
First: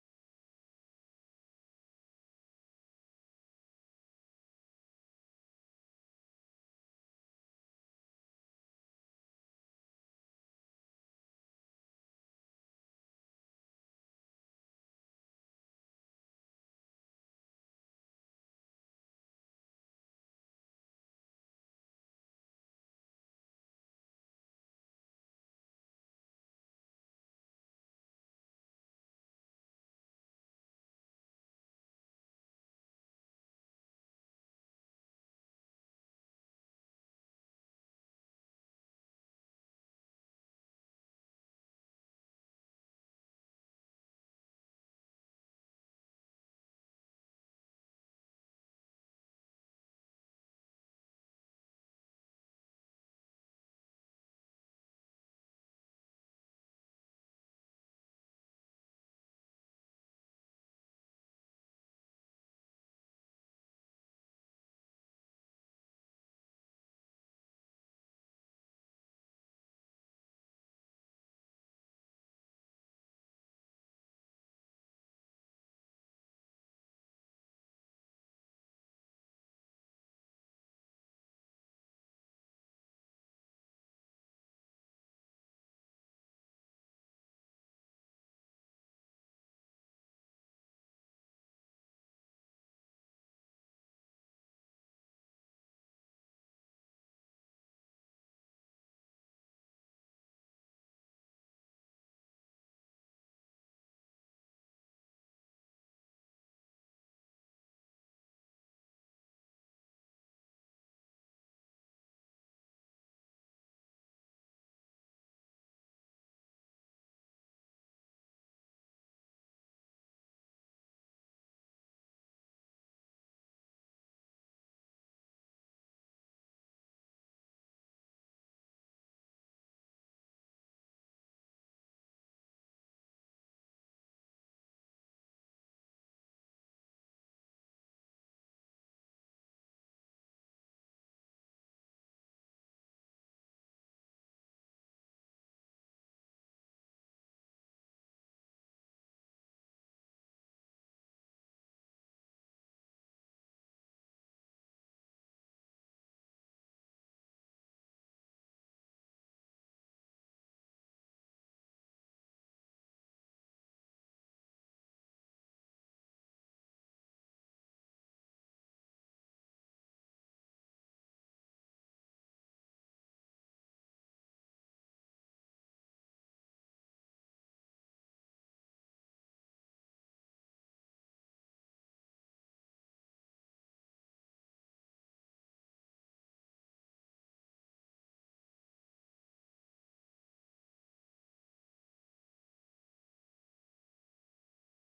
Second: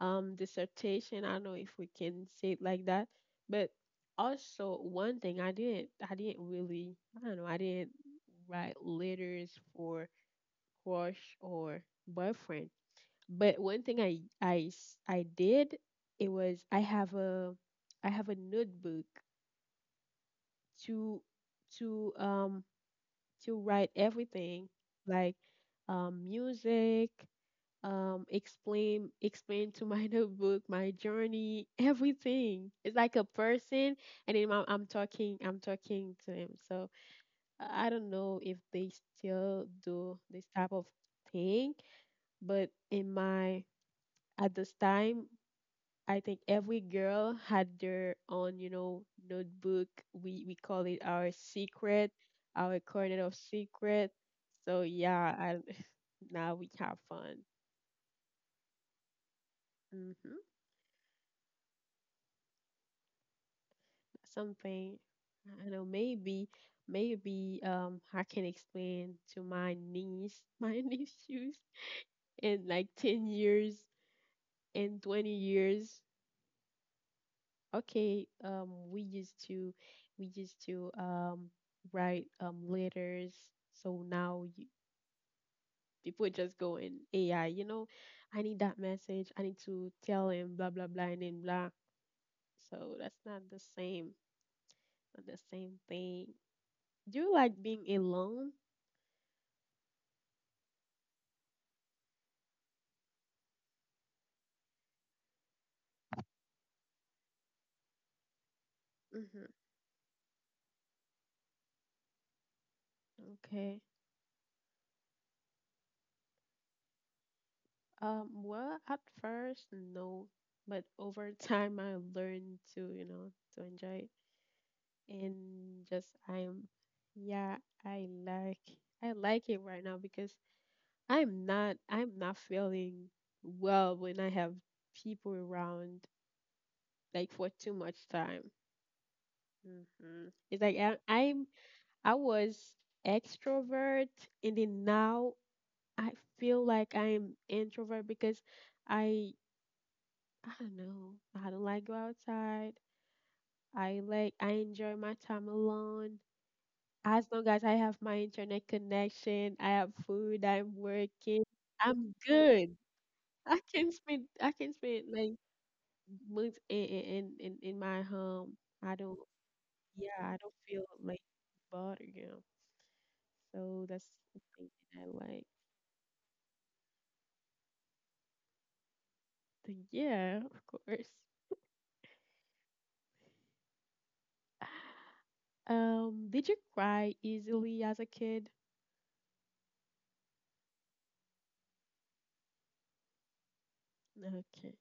Speaker 1: um dissertation, I don't know if we can say it like that. But also one thing, i didn't i didn't really, I don't know, I didn't write letters for crush or boyfriend, but one thing i i s- i did, it was, I have a I have a notebook to to um to write everything, like um, music, um, explain explain to my [LAUGHS] notebook my journey, everything. It's like a person, and then I'm, I'm talking, I'm talking to him. So I I don't know if they still do this type of thing, but in my, at this time, I think every girl had their own, you know, notebook. We we call it our secret, our corner of secret. So yeah, I, [LAUGHS] now we have fun. hmm Something, I don't know. Maybe maybe um I can explain to my niece [LAUGHS] my niece shoes in like ten years and twenty years. Okay, um, we used to we used to um write um letters. So now you, people just go in A I, you know, I need that message, I need to tell him blah blah blah and then blah. So that's not the same, not the same thing. Do you like being alone? Mm-hmm. Okay. Um, well, at first, no, but over [LAUGHS] time I learned to, you know, to enjoy it. And just I'm, yeah, I like, I like it right now because I'm not I'm not feeling well when I have people around like for too much time. hmm It's like I, I'm, I was extrovert and then now I feel like I'm introvert because I, I don't know, I don't like go outside. I like I enjoy my time alone. As long as I have my internet connection, I have food, I'm working, I'm good. I can spend I can spend like months in in in, in my home. I don't, yeah, I don't feel like bothered, you know. So that's the thing that I like. So yeah, of course. [SIGHS] Um, did you cry easily as a kid? Okay.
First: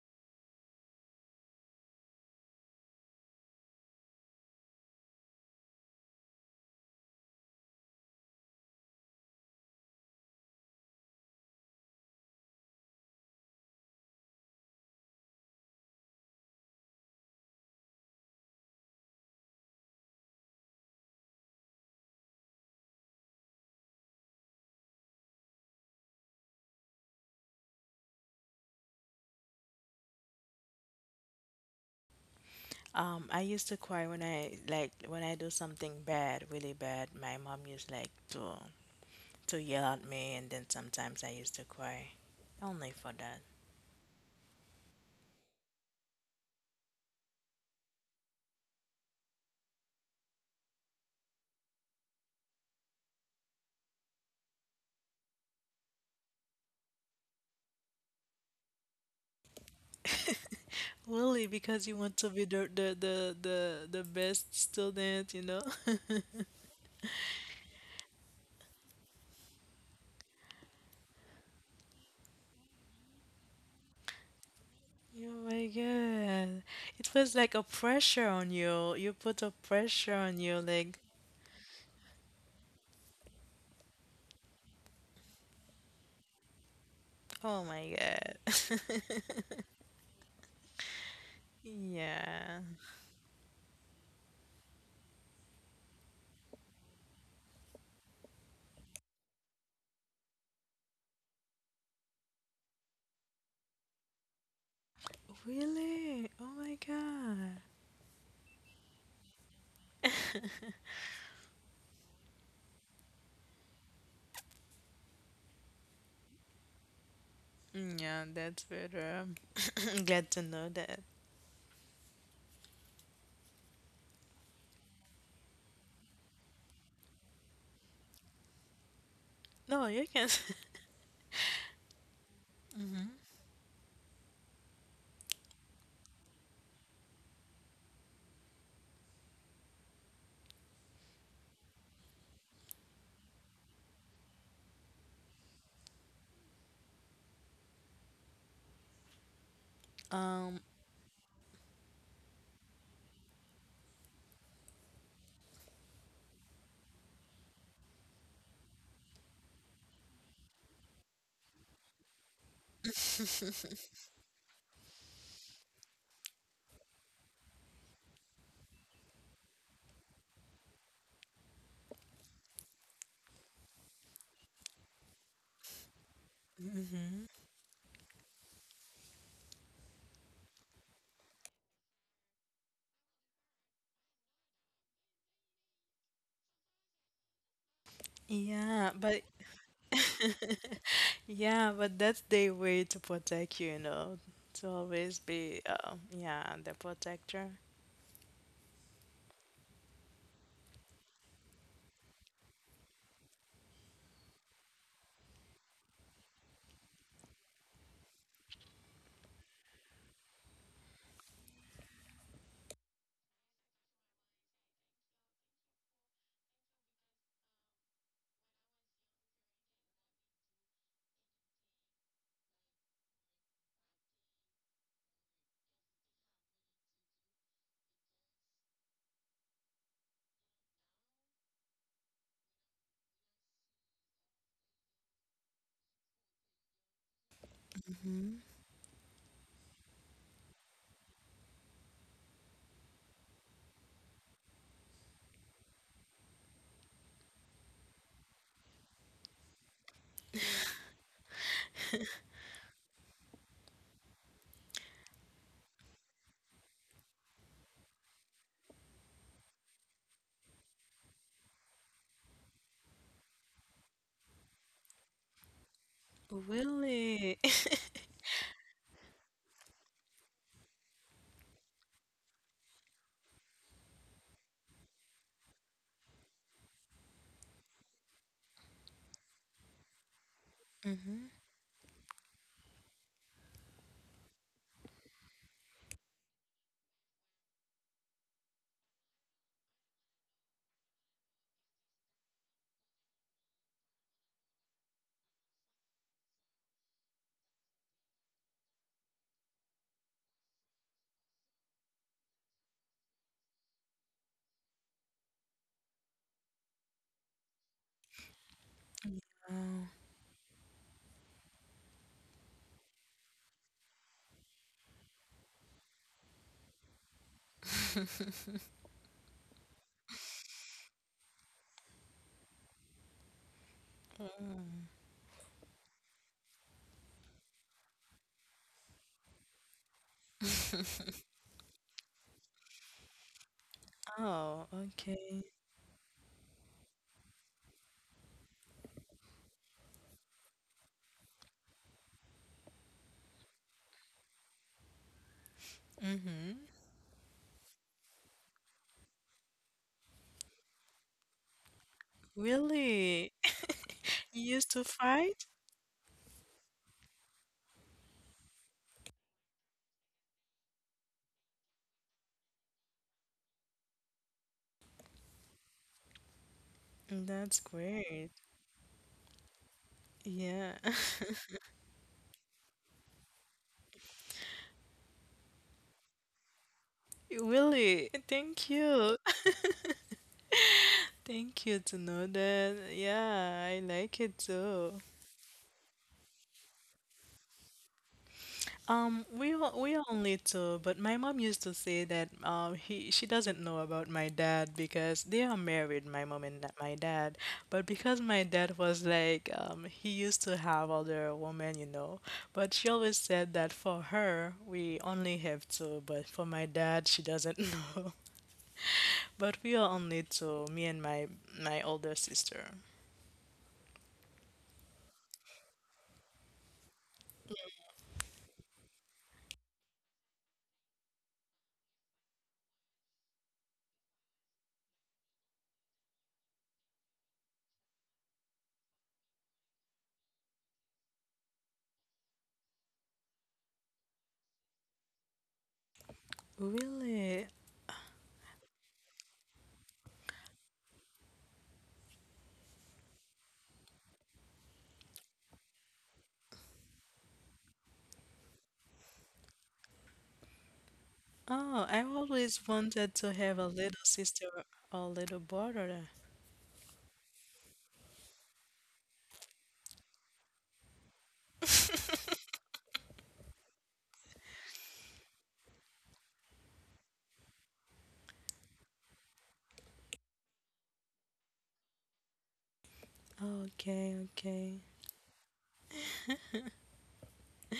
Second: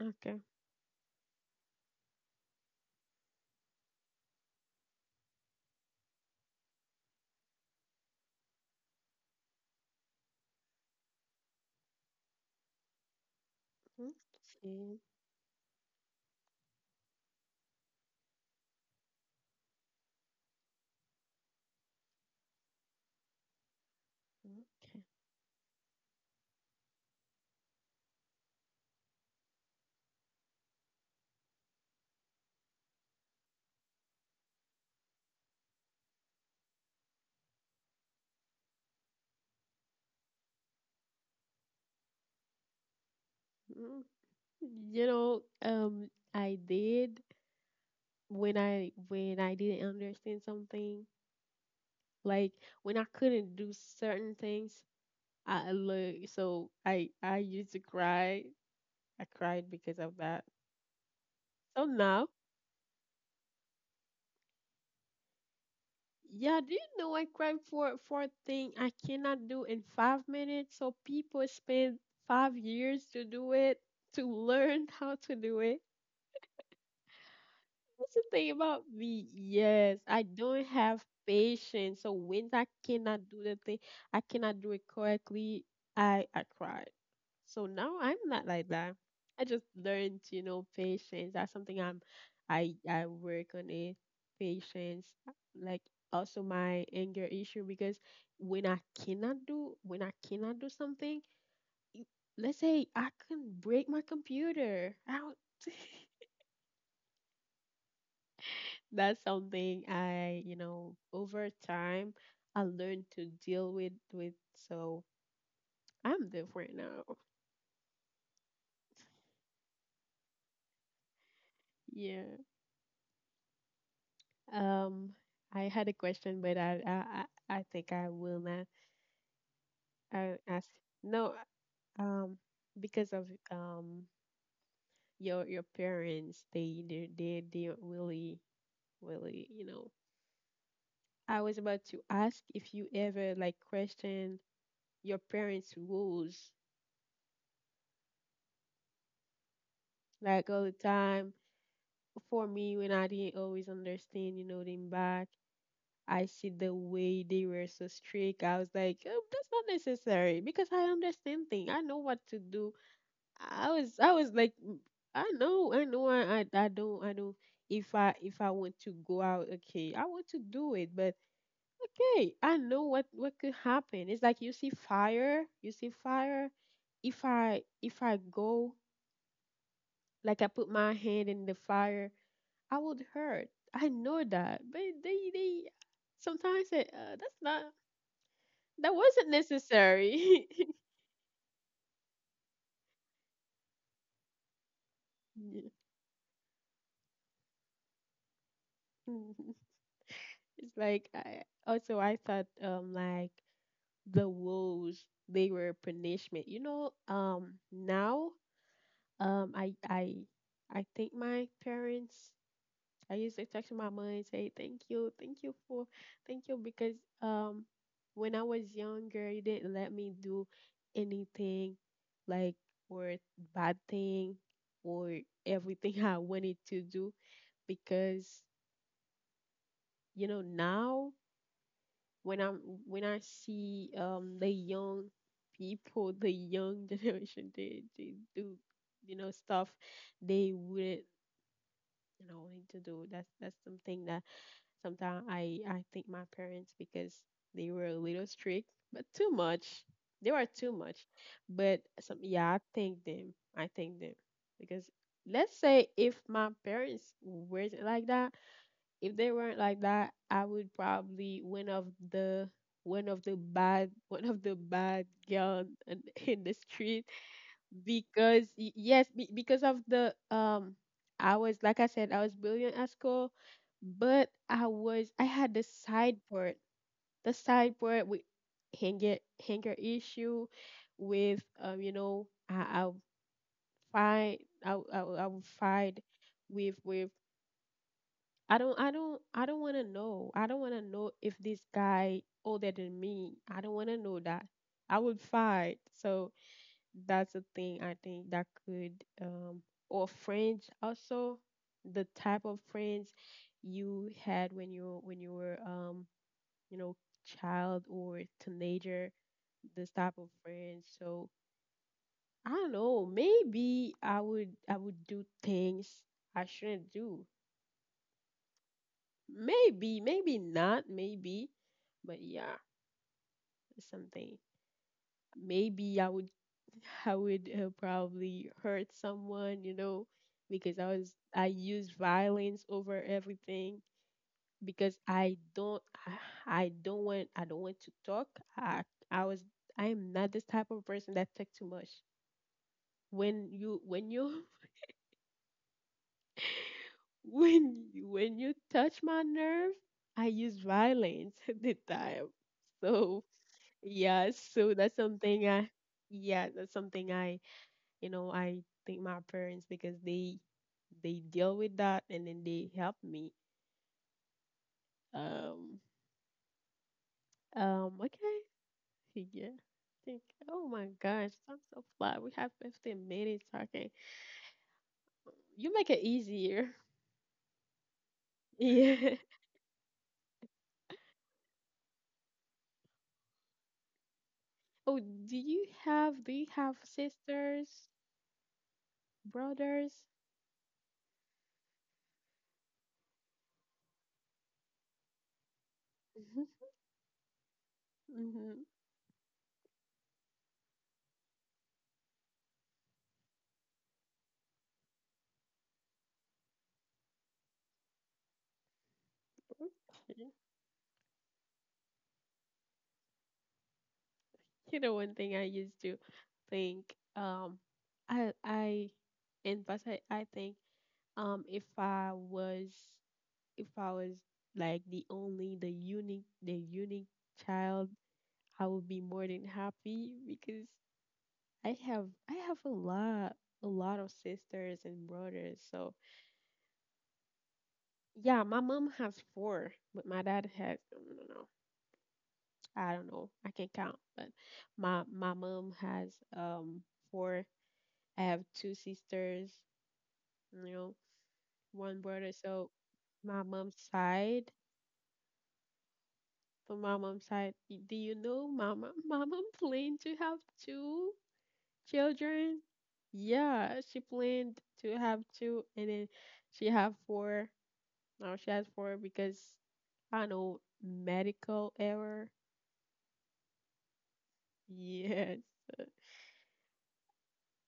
Speaker 1: Okay. Mm, see, okay.
Speaker 2: Um, I used to cry when I like when I do something bad, really bad. My mom used like to to yell at me, and then sometimes I used to cry, only for that.
Speaker 1: Mm, you know, um, I did. When I when I didn't understand something, like when I couldn't do certain things, I look so I I used to cry. I cried because of that.
Speaker 2: Really, because
Speaker 1: So
Speaker 2: you want to
Speaker 1: now,
Speaker 2: be the the the the, the best student, you know. [LAUGHS]
Speaker 1: yeah, do you know I cried for for a thing I cannot do in five minutes? So people spend five years to do it, to learn how to
Speaker 2: Oh
Speaker 1: do
Speaker 2: my
Speaker 1: it.
Speaker 2: God, it was like a
Speaker 1: That's the
Speaker 2: pressure on
Speaker 1: thing about
Speaker 2: you. You
Speaker 1: me.
Speaker 2: put a
Speaker 1: Yes,
Speaker 2: pressure
Speaker 1: I
Speaker 2: on you,
Speaker 1: don't
Speaker 2: like
Speaker 1: have patience. So when I cannot do the thing, I cannot do it correctly, I I cry.
Speaker 2: oh
Speaker 1: So
Speaker 2: my
Speaker 1: now I'm not like
Speaker 2: God.
Speaker 1: that.
Speaker 2: [LAUGHS]
Speaker 1: I just learned, you know, patience. That's something I'm,
Speaker 2: Yeah.
Speaker 1: I I work on it. Patience, like also my anger issue, because when I cannot do when I cannot do something, let's say, I can break my computer out. [LAUGHS]
Speaker 2: Really? Oh my God.
Speaker 1: That's something I, you know, over time I learned to deal with, with so I'm different now.
Speaker 2: Yeah, that's better. I'm glad to know that.
Speaker 1: Yeah. Um I had a question but I I I I think I will not
Speaker 2: No, you can.
Speaker 1: uh, ask.
Speaker 2: [LAUGHS]
Speaker 1: No, um
Speaker 2: hmm
Speaker 1: because of um your your parents, they they they, they really really, you know. I was about to ask if you ever like question your parents' rules like
Speaker 2: Um.
Speaker 1: all the time. For me, when I didn't always understand, you know, them back, I see the way they were so strict. I was like, oh, that's not necessary, because I understand things, I know what to do. I was, I was like, "Mm, I know, I know, I, I, I don't, I don't. If I, if I want to go out, okay, I want to do it, but okay, I know what what could happen. It's like you see fire, you see fire. If
Speaker 2: hmm
Speaker 1: I, if I go, like I put my hand in the fire, I would hurt. I know that, but they they sometimes say, uh, that's not,
Speaker 2: Yeah,
Speaker 1: that
Speaker 2: but
Speaker 1: wasn't necessary." [LAUGHS]
Speaker 2: yeah, but that's their way to protect you, you know, to always
Speaker 1: Yeah.
Speaker 2: be, um, yeah, the protector.
Speaker 1: Mhm. It's like I, also I thought um like the woes, they were punishment. You know, um now, um I I I think my parents, I used to talk to my mom and say, "Thank you, thank you for, thank you," because um, when I was younger, you didn't let me do anything, like, or bad thing, or everything [LAUGHS] I wanted to do, because you know now when I'm, when I see um the young people, the young [LAUGHS] generation, they they
Speaker 2: Hmm
Speaker 1: do, you know, stuff they wouldn't, you know, need to do. That's that's something that, sometimes I I thank my parents, because they were a little strict, but too much. They were too much, but some, yeah, I thank them. I thank them because, let's say if my parents weren't like that, if they weren't like that, I would probably, one of the one of the bad [LAUGHS] one of the bad girl in in the street,
Speaker 2: Really?
Speaker 1: because y- yes be- because of the, um I was, like I said, I was brilliant at school, but I was, I had the side part, the side part with hanger, hanger issue
Speaker 2: [LAUGHS] hmm
Speaker 1: with, um you know, I I'll fight. i would- i, would- I will fight with, with I don't, i don't i don't want to know, i don't want to know if this guy older than me, I don't want to know that, I would fight. So that's a thing, I think that could, um or friends, also the type of friends you had when you, when you were, um you know, child or teenager,
Speaker 2: Oh,
Speaker 1: this type of friends. So I don't know, maybe I would, I would do things I shouldn't do. Maybe, maybe not, maybe, but yeah, it's something, maybe I would, I would uh, probably hurt someone, you know, because I was, I use violence over everything,
Speaker 2: oh,
Speaker 1: because
Speaker 2: okay.
Speaker 1: I don't, I, I don't want, I don't want to talk. I I was I am not this type of person that talk too much. When you, when you
Speaker 2: hmm
Speaker 1: [LAUGHS] when you, when you touch my nerve, I use violence [LAUGHS] at the time.
Speaker 2: Really?
Speaker 1: So
Speaker 2: [LAUGHS] You
Speaker 1: yeah,
Speaker 2: used to
Speaker 1: so that's
Speaker 2: fight?
Speaker 1: something I, yeah, that's something I, you know, I think my parents, because they they deal with that, and then they help me. um
Speaker 2: That's
Speaker 1: um
Speaker 2: great.
Speaker 1: okay. [LAUGHS] Yeah, think.
Speaker 2: Yeah.
Speaker 1: Oh
Speaker 2: [LAUGHS]
Speaker 1: my gosh, I'm so flat, we have fifteen minutes. Okay, you make it easier.
Speaker 2: Really? Thank
Speaker 1: [LAUGHS]
Speaker 2: you.
Speaker 1: Yeah.
Speaker 2: [LAUGHS] Thank you to know that. Yeah, I like it too.
Speaker 1: Oh, do you have, do you have sisters,
Speaker 2: Um, we all, we all
Speaker 1: brothers?
Speaker 2: need to, but my mom used to say that uh, he she doesn't know about my dad because they are married, my mom and
Speaker 1: hmm
Speaker 2: da- my dad. But because my dad
Speaker 1: hmm.
Speaker 2: was like um, he used to have other women, you know. But she always said that for her we only have two, but for my dad she doesn't [LAUGHS] know. But we are only
Speaker 1: Okay,
Speaker 2: two, me and my my older sister.
Speaker 1: you know, one thing I used to think, um I I in fact, i, I think, Um, if I was, if I was like the only, the unique, the unique child, I would be more than happy, because I have, I have a lot, a lot of sisters and brothers. So
Speaker 2: Really?
Speaker 1: yeah, my mom has four, but my dad has, no, no, no, no, I don't know, I can't count. But my my mom has um four. I have two sisters, you know,
Speaker 2: Oh, I
Speaker 1: one brother.
Speaker 2: always
Speaker 1: So
Speaker 2: wanted to
Speaker 1: my
Speaker 2: have a
Speaker 1: mom's
Speaker 2: little sister
Speaker 1: side.
Speaker 2: or little brother.
Speaker 1: To my mom's side. "Y- Do you know, mama? [LAUGHS] Mama planned to have two children. Yeah, she planned to have two, and then she have four. Now she has four because I know medical error."
Speaker 2: Okay, okay.
Speaker 1: Yes,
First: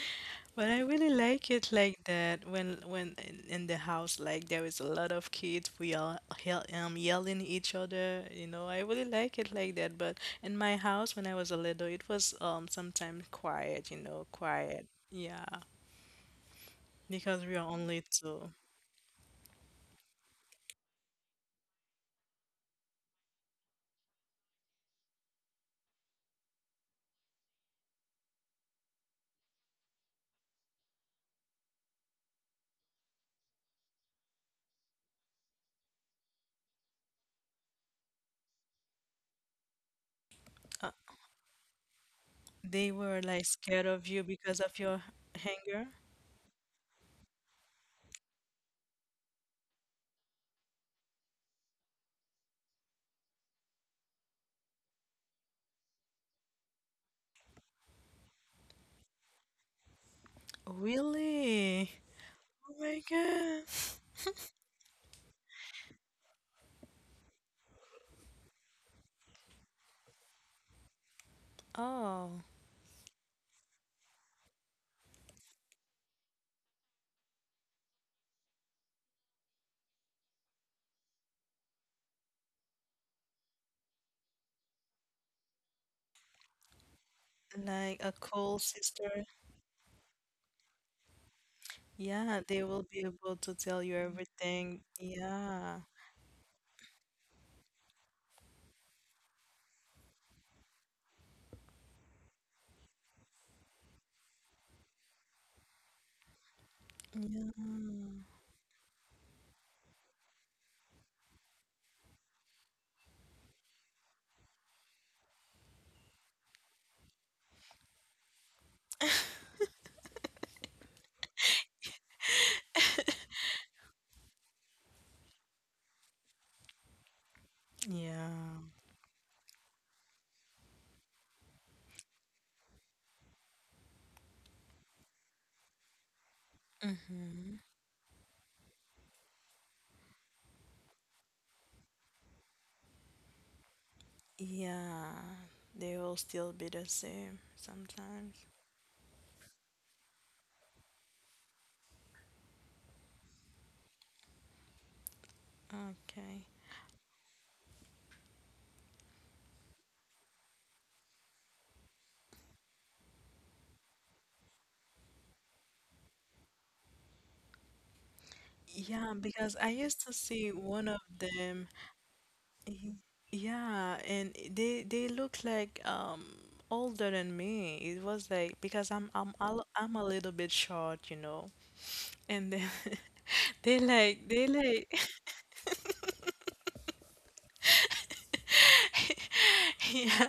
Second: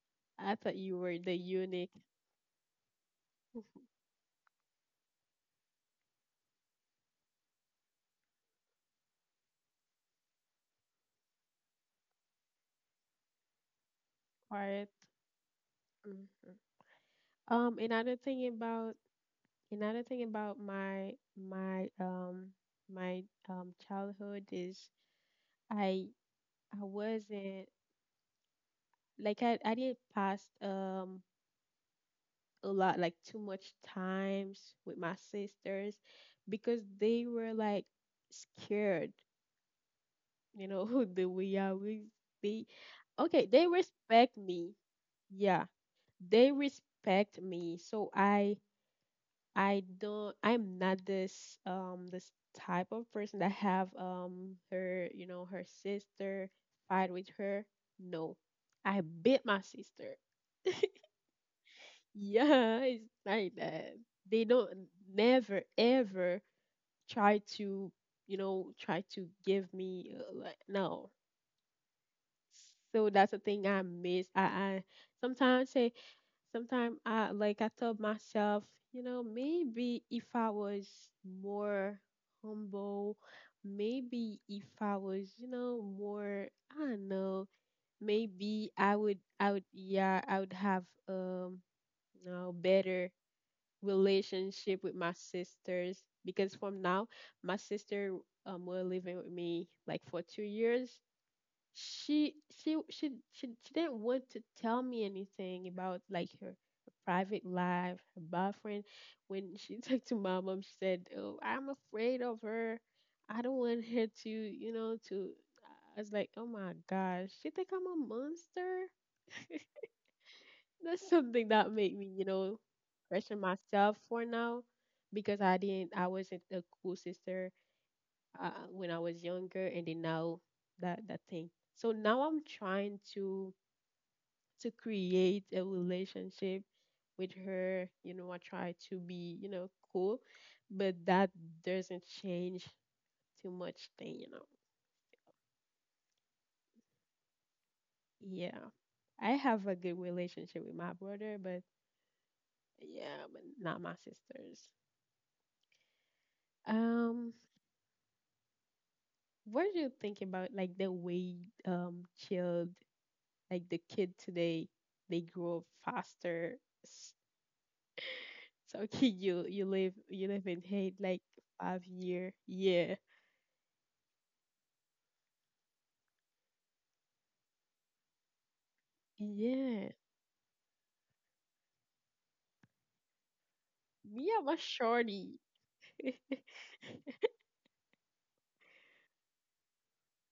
Speaker 1: [LAUGHS] I
Speaker 2: But
Speaker 1: thought
Speaker 2: I
Speaker 1: you
Speaker 2: really
Speaker 1: were the
Speaker 2: like it
Speaker 1: unique
Speaker 2: like that when when in, in the house like there is a lot of kids we are yell, um, yelling each other, you know. I really like it like that. But in my house when I was a little, it was um sometimes quiet, you know,
Speaker 1: part.
Speaker 2: quiet. Yeah,
Speaker 1: Mhm.
Speaker 2: because we are
Speaker 1: Um,
Speaker 2: only
Speaker 1: another thing
Speaker 2: two.
Speaker 1: about another thing about my my um my um childhood is I I wasn't like I, I did pass um a lot, like too much times with my sisters because they were like scared, you know,
Speaker 2: Uh,
Speaker 1: [LAUGHS] the way I would be.
Speaker 2: they were
Speaker 1: Okay,
Speaker 2: like
Speaker 1: they
Speaker 2: scared of you
Speaker 1: respect
Speaker 2: because
Speaker 1: me,
Speaker 2: of your
Speaker 1: yeah,
Speaker 2: hanger.
Speaker 1: they respect me, so I I don't, I'm not this um this type of person that have um her, you know, her sister fight with her. No, I beat my sister.
Speaker 2: Really?
Speaker 1: Yeah,
Speaker 2: Oh my
Speaker 1: it's like
Speaker 2: God.
Speaker 1: that. They don't never ever try to, you know, try to give me uh, like, no.
Speaker 2: Oh,
Speaker 1: So that's the thing I miss. I, I sometimes say, sometimes I like I told myself, you know, maybe if I was more humble, maybe if I was, you know, more, I don't know,
Speaker 2: like a cool
Speaker 1: maybe I would
Speaker 2: sister.
Speaker 1: I would yeah, I would have um you
Speaker 2: Yeah,
Speaker 1: know,
Speaker 2: they will be
Speaker 1: better
Speaker 2: able to tell you
Speaker 1: relationship
Speaker 2: everything.
Speaker 1: with my
Speaker 2: Yeah.
Speaker 1: sisters, because from now my sister um were living with me like for two years. She she she she, she didn't want to tell me anything about like her private
Speaker 2: Yeah.
Speaker 1: life, her boyfriend. When she [LAUGHS] talked to my mom, she said, "Oh, I'm afraid of her. I don't want her to, you know, to." I was like, "Oh my gosh, she think I'm a monster." That's something that made me, you know, question myself for now, because I didn't, I wasn't a cool sister uh,
Speaker 2: Yeah.
Speaker 1: when I was younger, and then now that that thing. So now I'm trying to to create a relationship with her. You know, I try to be, you know, cool, but that doesn't change too much thing. You know,
Speaker 2: Yeah. They will still be the same sometimes.
Speaker 1: yeah. I have a good relationship with my brother, but yeah, but not my sisters.
Speaker 2: Okay.
Speaker 1: Um, What do you think about like the way um child like the kid today, they grow up faster? S- So [LAUGHS] okay,
Speaker 2: Yeah,
Speaker 1: you
Speaker 2: because
Speaker 1: you
Speaker 2: I
Speaker 1: live
Speaker 2: used to
Speaker 1: you live
Speaker 2: see
Speaker 1: in
Speaker 2: one
Speaker 1: Haiti
Speaker 2: of
Speaker 1: like
Speaker 2: them.
Speaker 1: five year. Yeah.
Speaker 2: y- Yeah, and they they look like um older than me. It was like because I'm I'm al-
Speaker 1: Yeah.
Speaker 2: I'm a little bit short, you know. And then [LAUGHS] they like
Speaker 1: Yeah,
Speaker 2: they
Speaker 1: my
Speaker 2: like
Speaker 1: shorty. [LAUGHS]
Speaker 2: [LAUGHS] yeah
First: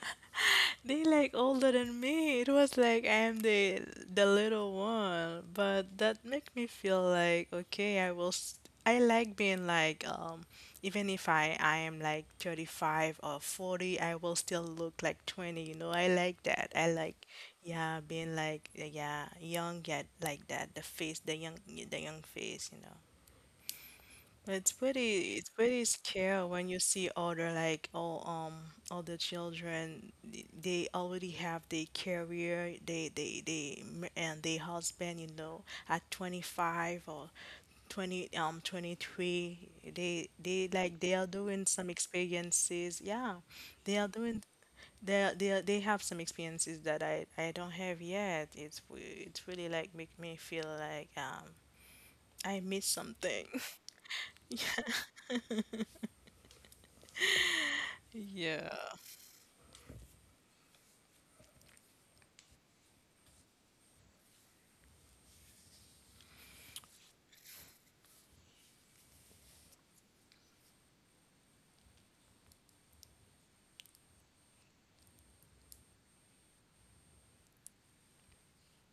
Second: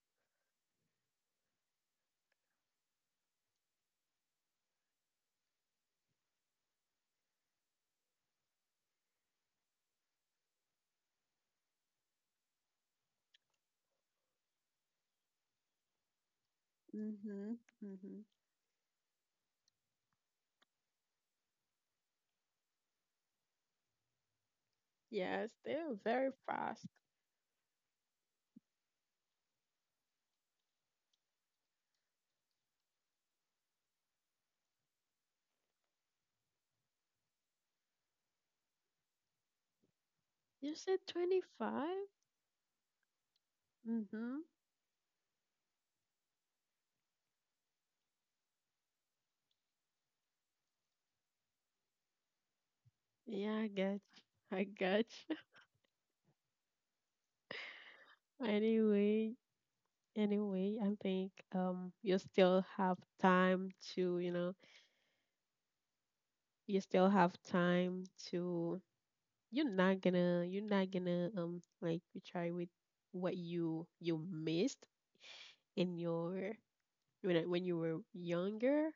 Speaker 2: they like older than me. It was like I am the the little one, but that make me feel like okay I will s I like being like um even if i i am like thirty-five or forty, I will still look like twenty, you know. I like that. I like
Speaker 1: Mhm.
Speaker 2: yeah
Speaker 1: Mhm.
Speaker 2: being like yeah young yet like that, the face, the young the young face, you know. But it's pretty,
Speaker 1: Yes,
Speaker 2: it's pretty
Speaker 1: they're very
Speaker 2: scary when you
Speaker 1: fast.
Speaker 2: see other like all um other children. th- They already have their career, they they they m- and their husband. You know, at twenty-five or twenty um twenty-three, they they
Speaker 1: You
Speaker 2: like
Speaker 1: said
Speaker 2: they are doing some
Speaker 1: twenty-five?
Speaker 2: experiences. Yeah, they are
Speaker 1: Mhm.
Speaker 2: doing they they are- they have some experiences that I I don't have yet. It's w- it's really like make me feel like um I miss something.
Speaker 1: Yeah, I got you. I got you. [LAUGHS]
Speaker 2: [LAUGHS] Yeah.
Speaker 1: Anyway, anyway, I think um you still have time to, you know, you still have time to, you're not gonna, you're not gonna um like try with what you you missed in your when I- when you were younger,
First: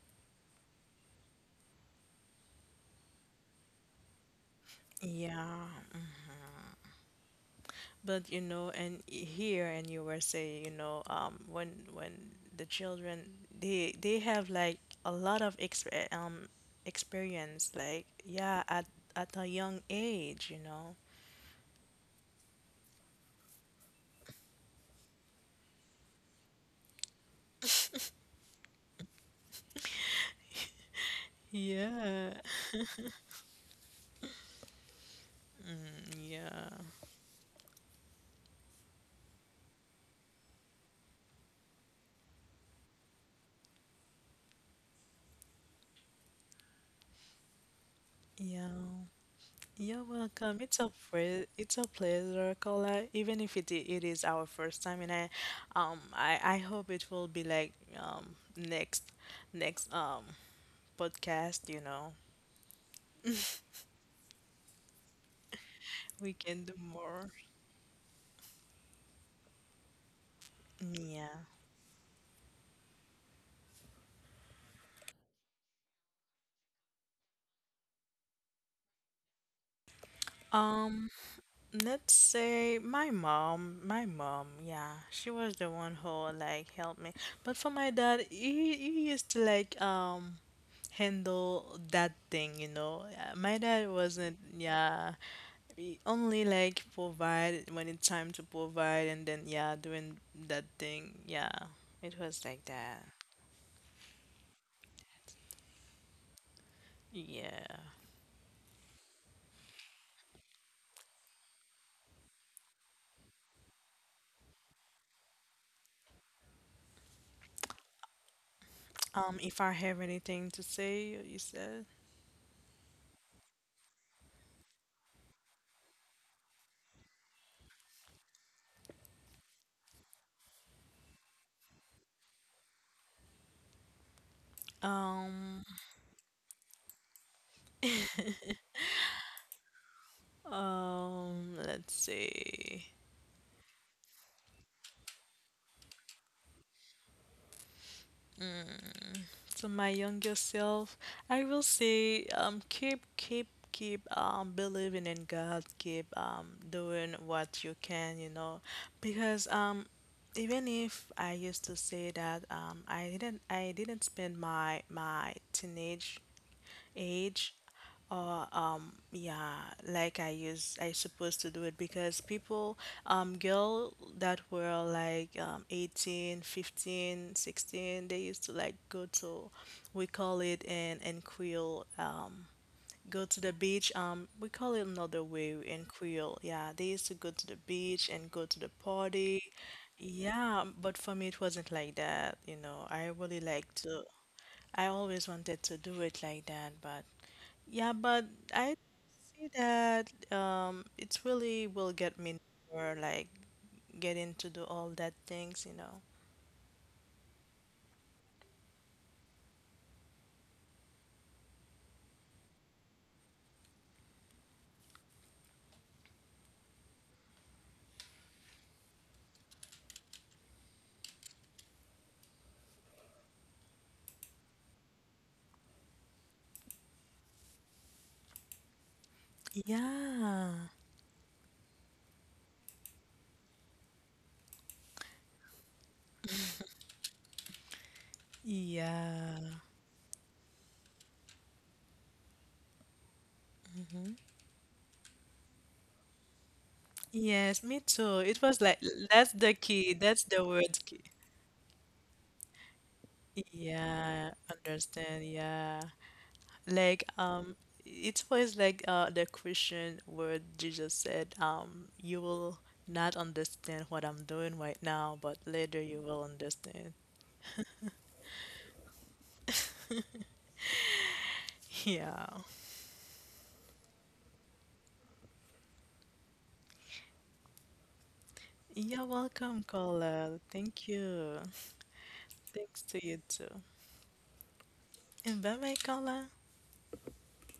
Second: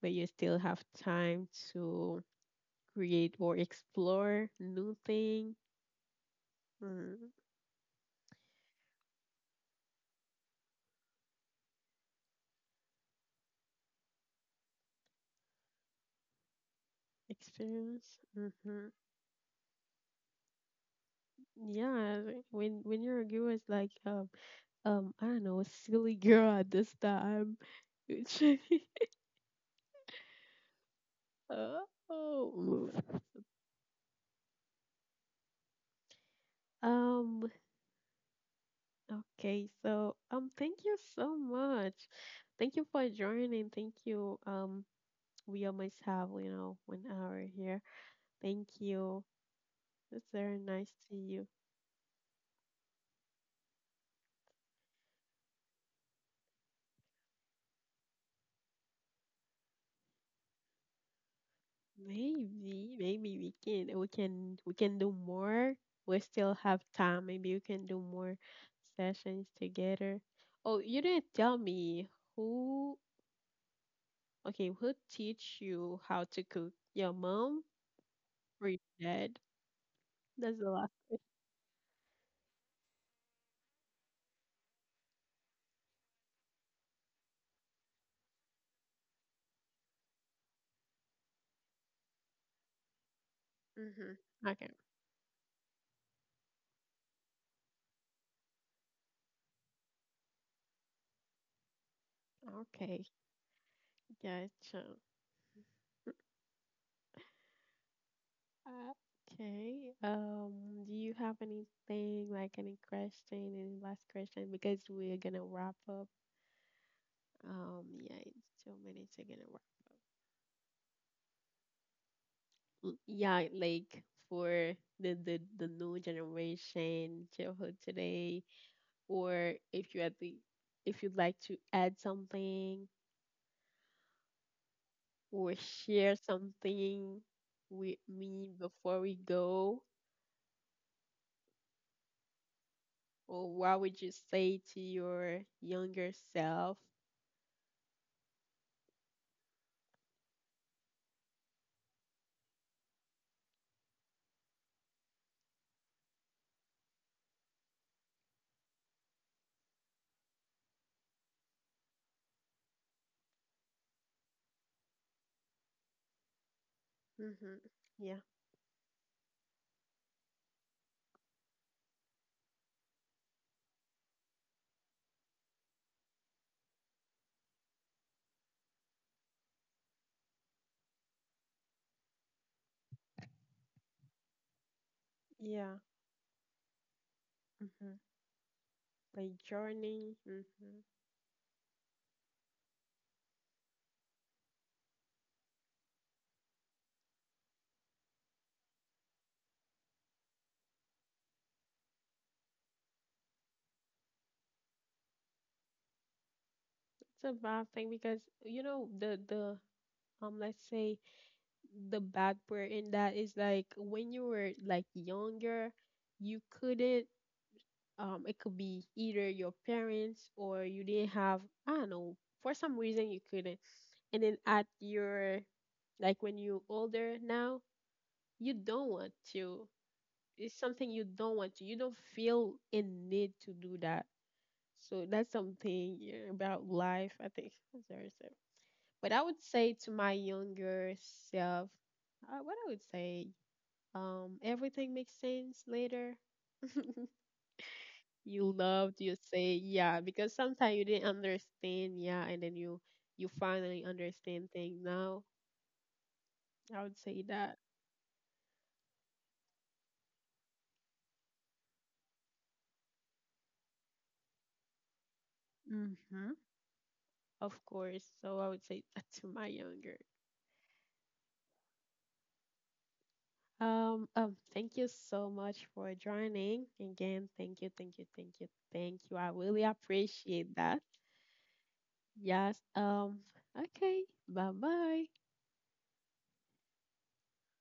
Speaker 1: but you still have time to create or explore new thing,
Speaker 2: Yeah,
Speaker 1: mm,
Speaker 2: but you know, and here in U S A, you know, um, when when the children they they have like a lot of exp eh, um experience, like
Speaker 1: experience. Hmm.
Speaker 2: yeah, at at a young age, you know.
Speaker 1: Yeah, when when you're a girl, it's like um um, I don't know, a silly girl at this time. Which, [LAUGHS]
Speaker 2: Yeah,
Speaker 1: oh,
Speaker 2: yeah,
Speaker 1: um, okay, so um, thank you so much. Thank you for joining. Thank you. Um, we almost have, you know, one hour here. Thank
Speaker 2: yeah.
Speaker 1: you.
Speaker 2: You're
Speaker 1: It's
Speaker 2: welcome.
Speaker 1: very
Speaker 2: It's a
Speaker 1: nice to
Speaker 2: pre
Speaker 1: you.
Speaker 2: it's a pleasure, Kola. Even if it i- it is our first time, and I, um, I I hope it will be like um next next um podcast, you know.
Speaker 1: Maybe, maybe we
Speaker 2: [LAUGHS]
Speaker 1: can, we can, we can do more. We
Speaker 2: We
Speaker 1: still
Speaker 2: can do
Speaker 1: have
Speaker 2: more.
Speaker 1: time. Maybe we can do more sessions together. Oh, you didn't
Speaker 2: Yeah.
Speaker 1: tell me who. Okay, who teach you how to cook? Your mom or your dad? That's the last
Speaker 2: Um, let's say my mom, my mom, yeah, she was the one who like helped me. But for my dad, he, he used to like um handle that thing, you know. Yeah, my dad
Speaker 1: question. Hmm.
Speaker 2: wasn't,
Speaker 1: Okay.
Speaker 2: yeah, he only like provide when it's time to provide and then yeah, doing that thing. Yeah. It was like that.
Speaker 1: Okay. Gotcha.
Speaker 2: Yeah.
Speaker 1: Uh, Okay. Um, do you have anything like any question, any last question? Because we're gonna wrap up. Um, yeah, in two minutes we're
Speaker 2: Um,
Speaker 1: gonna wrap
Speaker 2: if I have
Speaker 1: up.
Speaker 2: anything to say, you said.
Speaker 1: L- Yeah, like for the the the new generation, childhood today, or if you at the, if you'd like to add something or
Speaker 2: Um,
Speaker 1: share something with me before we go?
Speaker 2: Um, let's see.
Speaker 1: Or what would you say to your younger self?
Speaker 2: To my younger self, I will say, um, keep, keep, keep, um, believing in God. Keep, um, doing what you can, you know, because, um, even if I used to say that, um, I didn't, I didn't spend my my teenage age
Speaker 1: Mm-hmm. Yeah,
Speaker 2: or um yeah like i use I supposed to do it because people um girl that were like um eighteen, fifteen, sixteen, they used to like go to, we call it in in creole um, go to the beach, um we call it another way
Speaker 1: yeah.
Speaker 2: in creole, yeah they used to go to the
Speaker 1: Mm-hmm.
Speaker 2: beach and go to the
Speaker 1: Like
Speaker 2: party.
Speaker 1: journey.
Speaker 2: Yeah,
Speaker 1: Mm-hmm.
Speaker 2: but for me it wasn't like that, you know, I really like to, I always wanted to do it like that, but yeah, but I see that um, it really will get me more like getting to do all that things, you know.
Speaker 1: It's a bad thing, because you know the the um let's say the bad part in that is like when you were like younger, you couldn't, um it could be either your parents or you didn't have, I don't know, for some reason you couldn't, and then at your, like when you're older now, you don't want to.
Speaker 2: Yeah,
Speaker 1: It's something you don't want to. You don't feel in need to do that. So that's something, yeah, about life. I think [LAUGHS] that's very sad. But I would
Speaker 2: yeah,
Speaker 1: say to my younger self, uh, what I would say, um, everything makes sense later.
Speaker 2: yes, me too. It
Speaker 1: You
Speaker 2: was like
Speaker 1: loved, you
Speaker 2: that's
Speaker 1: say
Speaker 2: the key,
Speaker 1: yeah,
Speaker 2: that's
Speaker 1: because
Speaker 2: the
Speaker 1: sometimes
Speaker 2: word
Speaker 1: you
Speaker 2: key.
Speaker 1: didn't understand, yeah, and then you you finally
Speaker 2: Yeah,
Speaker 1: understand things now.
Speaker 2: understand. Yeah,
Speaker 1: I would
Speaker 2: like,
Speaker 1: say
Speaker 2: um,
Speaker 1: that.
Speaker 2: it was like uh, the question where Jesus said, um, you will not understand what I'm doing right now, but later you will
Speaker 1: Hmm.
Speaker 2: understand.
Speaker 1: Of course. So I would say that to my younger.
Speaker 2: [LAUGHS] Yeah.
Speaker 1: Um, um, thank you so much for joining. Again, thank you, thank you, thank you, thank
Speaker 2: You're
Speaker 1: you. I really
Speaker 2: welcome, Carla.
Speaker 1: appreciate that.
Speaker 2: Thank you.
Speaker 1: Yes.
Speaker 2: Thanks to
Speaker 1: Um,
Speaker 2: you too.
Speaker 1: okay. Bye bye.
Speaker 2: And bye bye, Carla.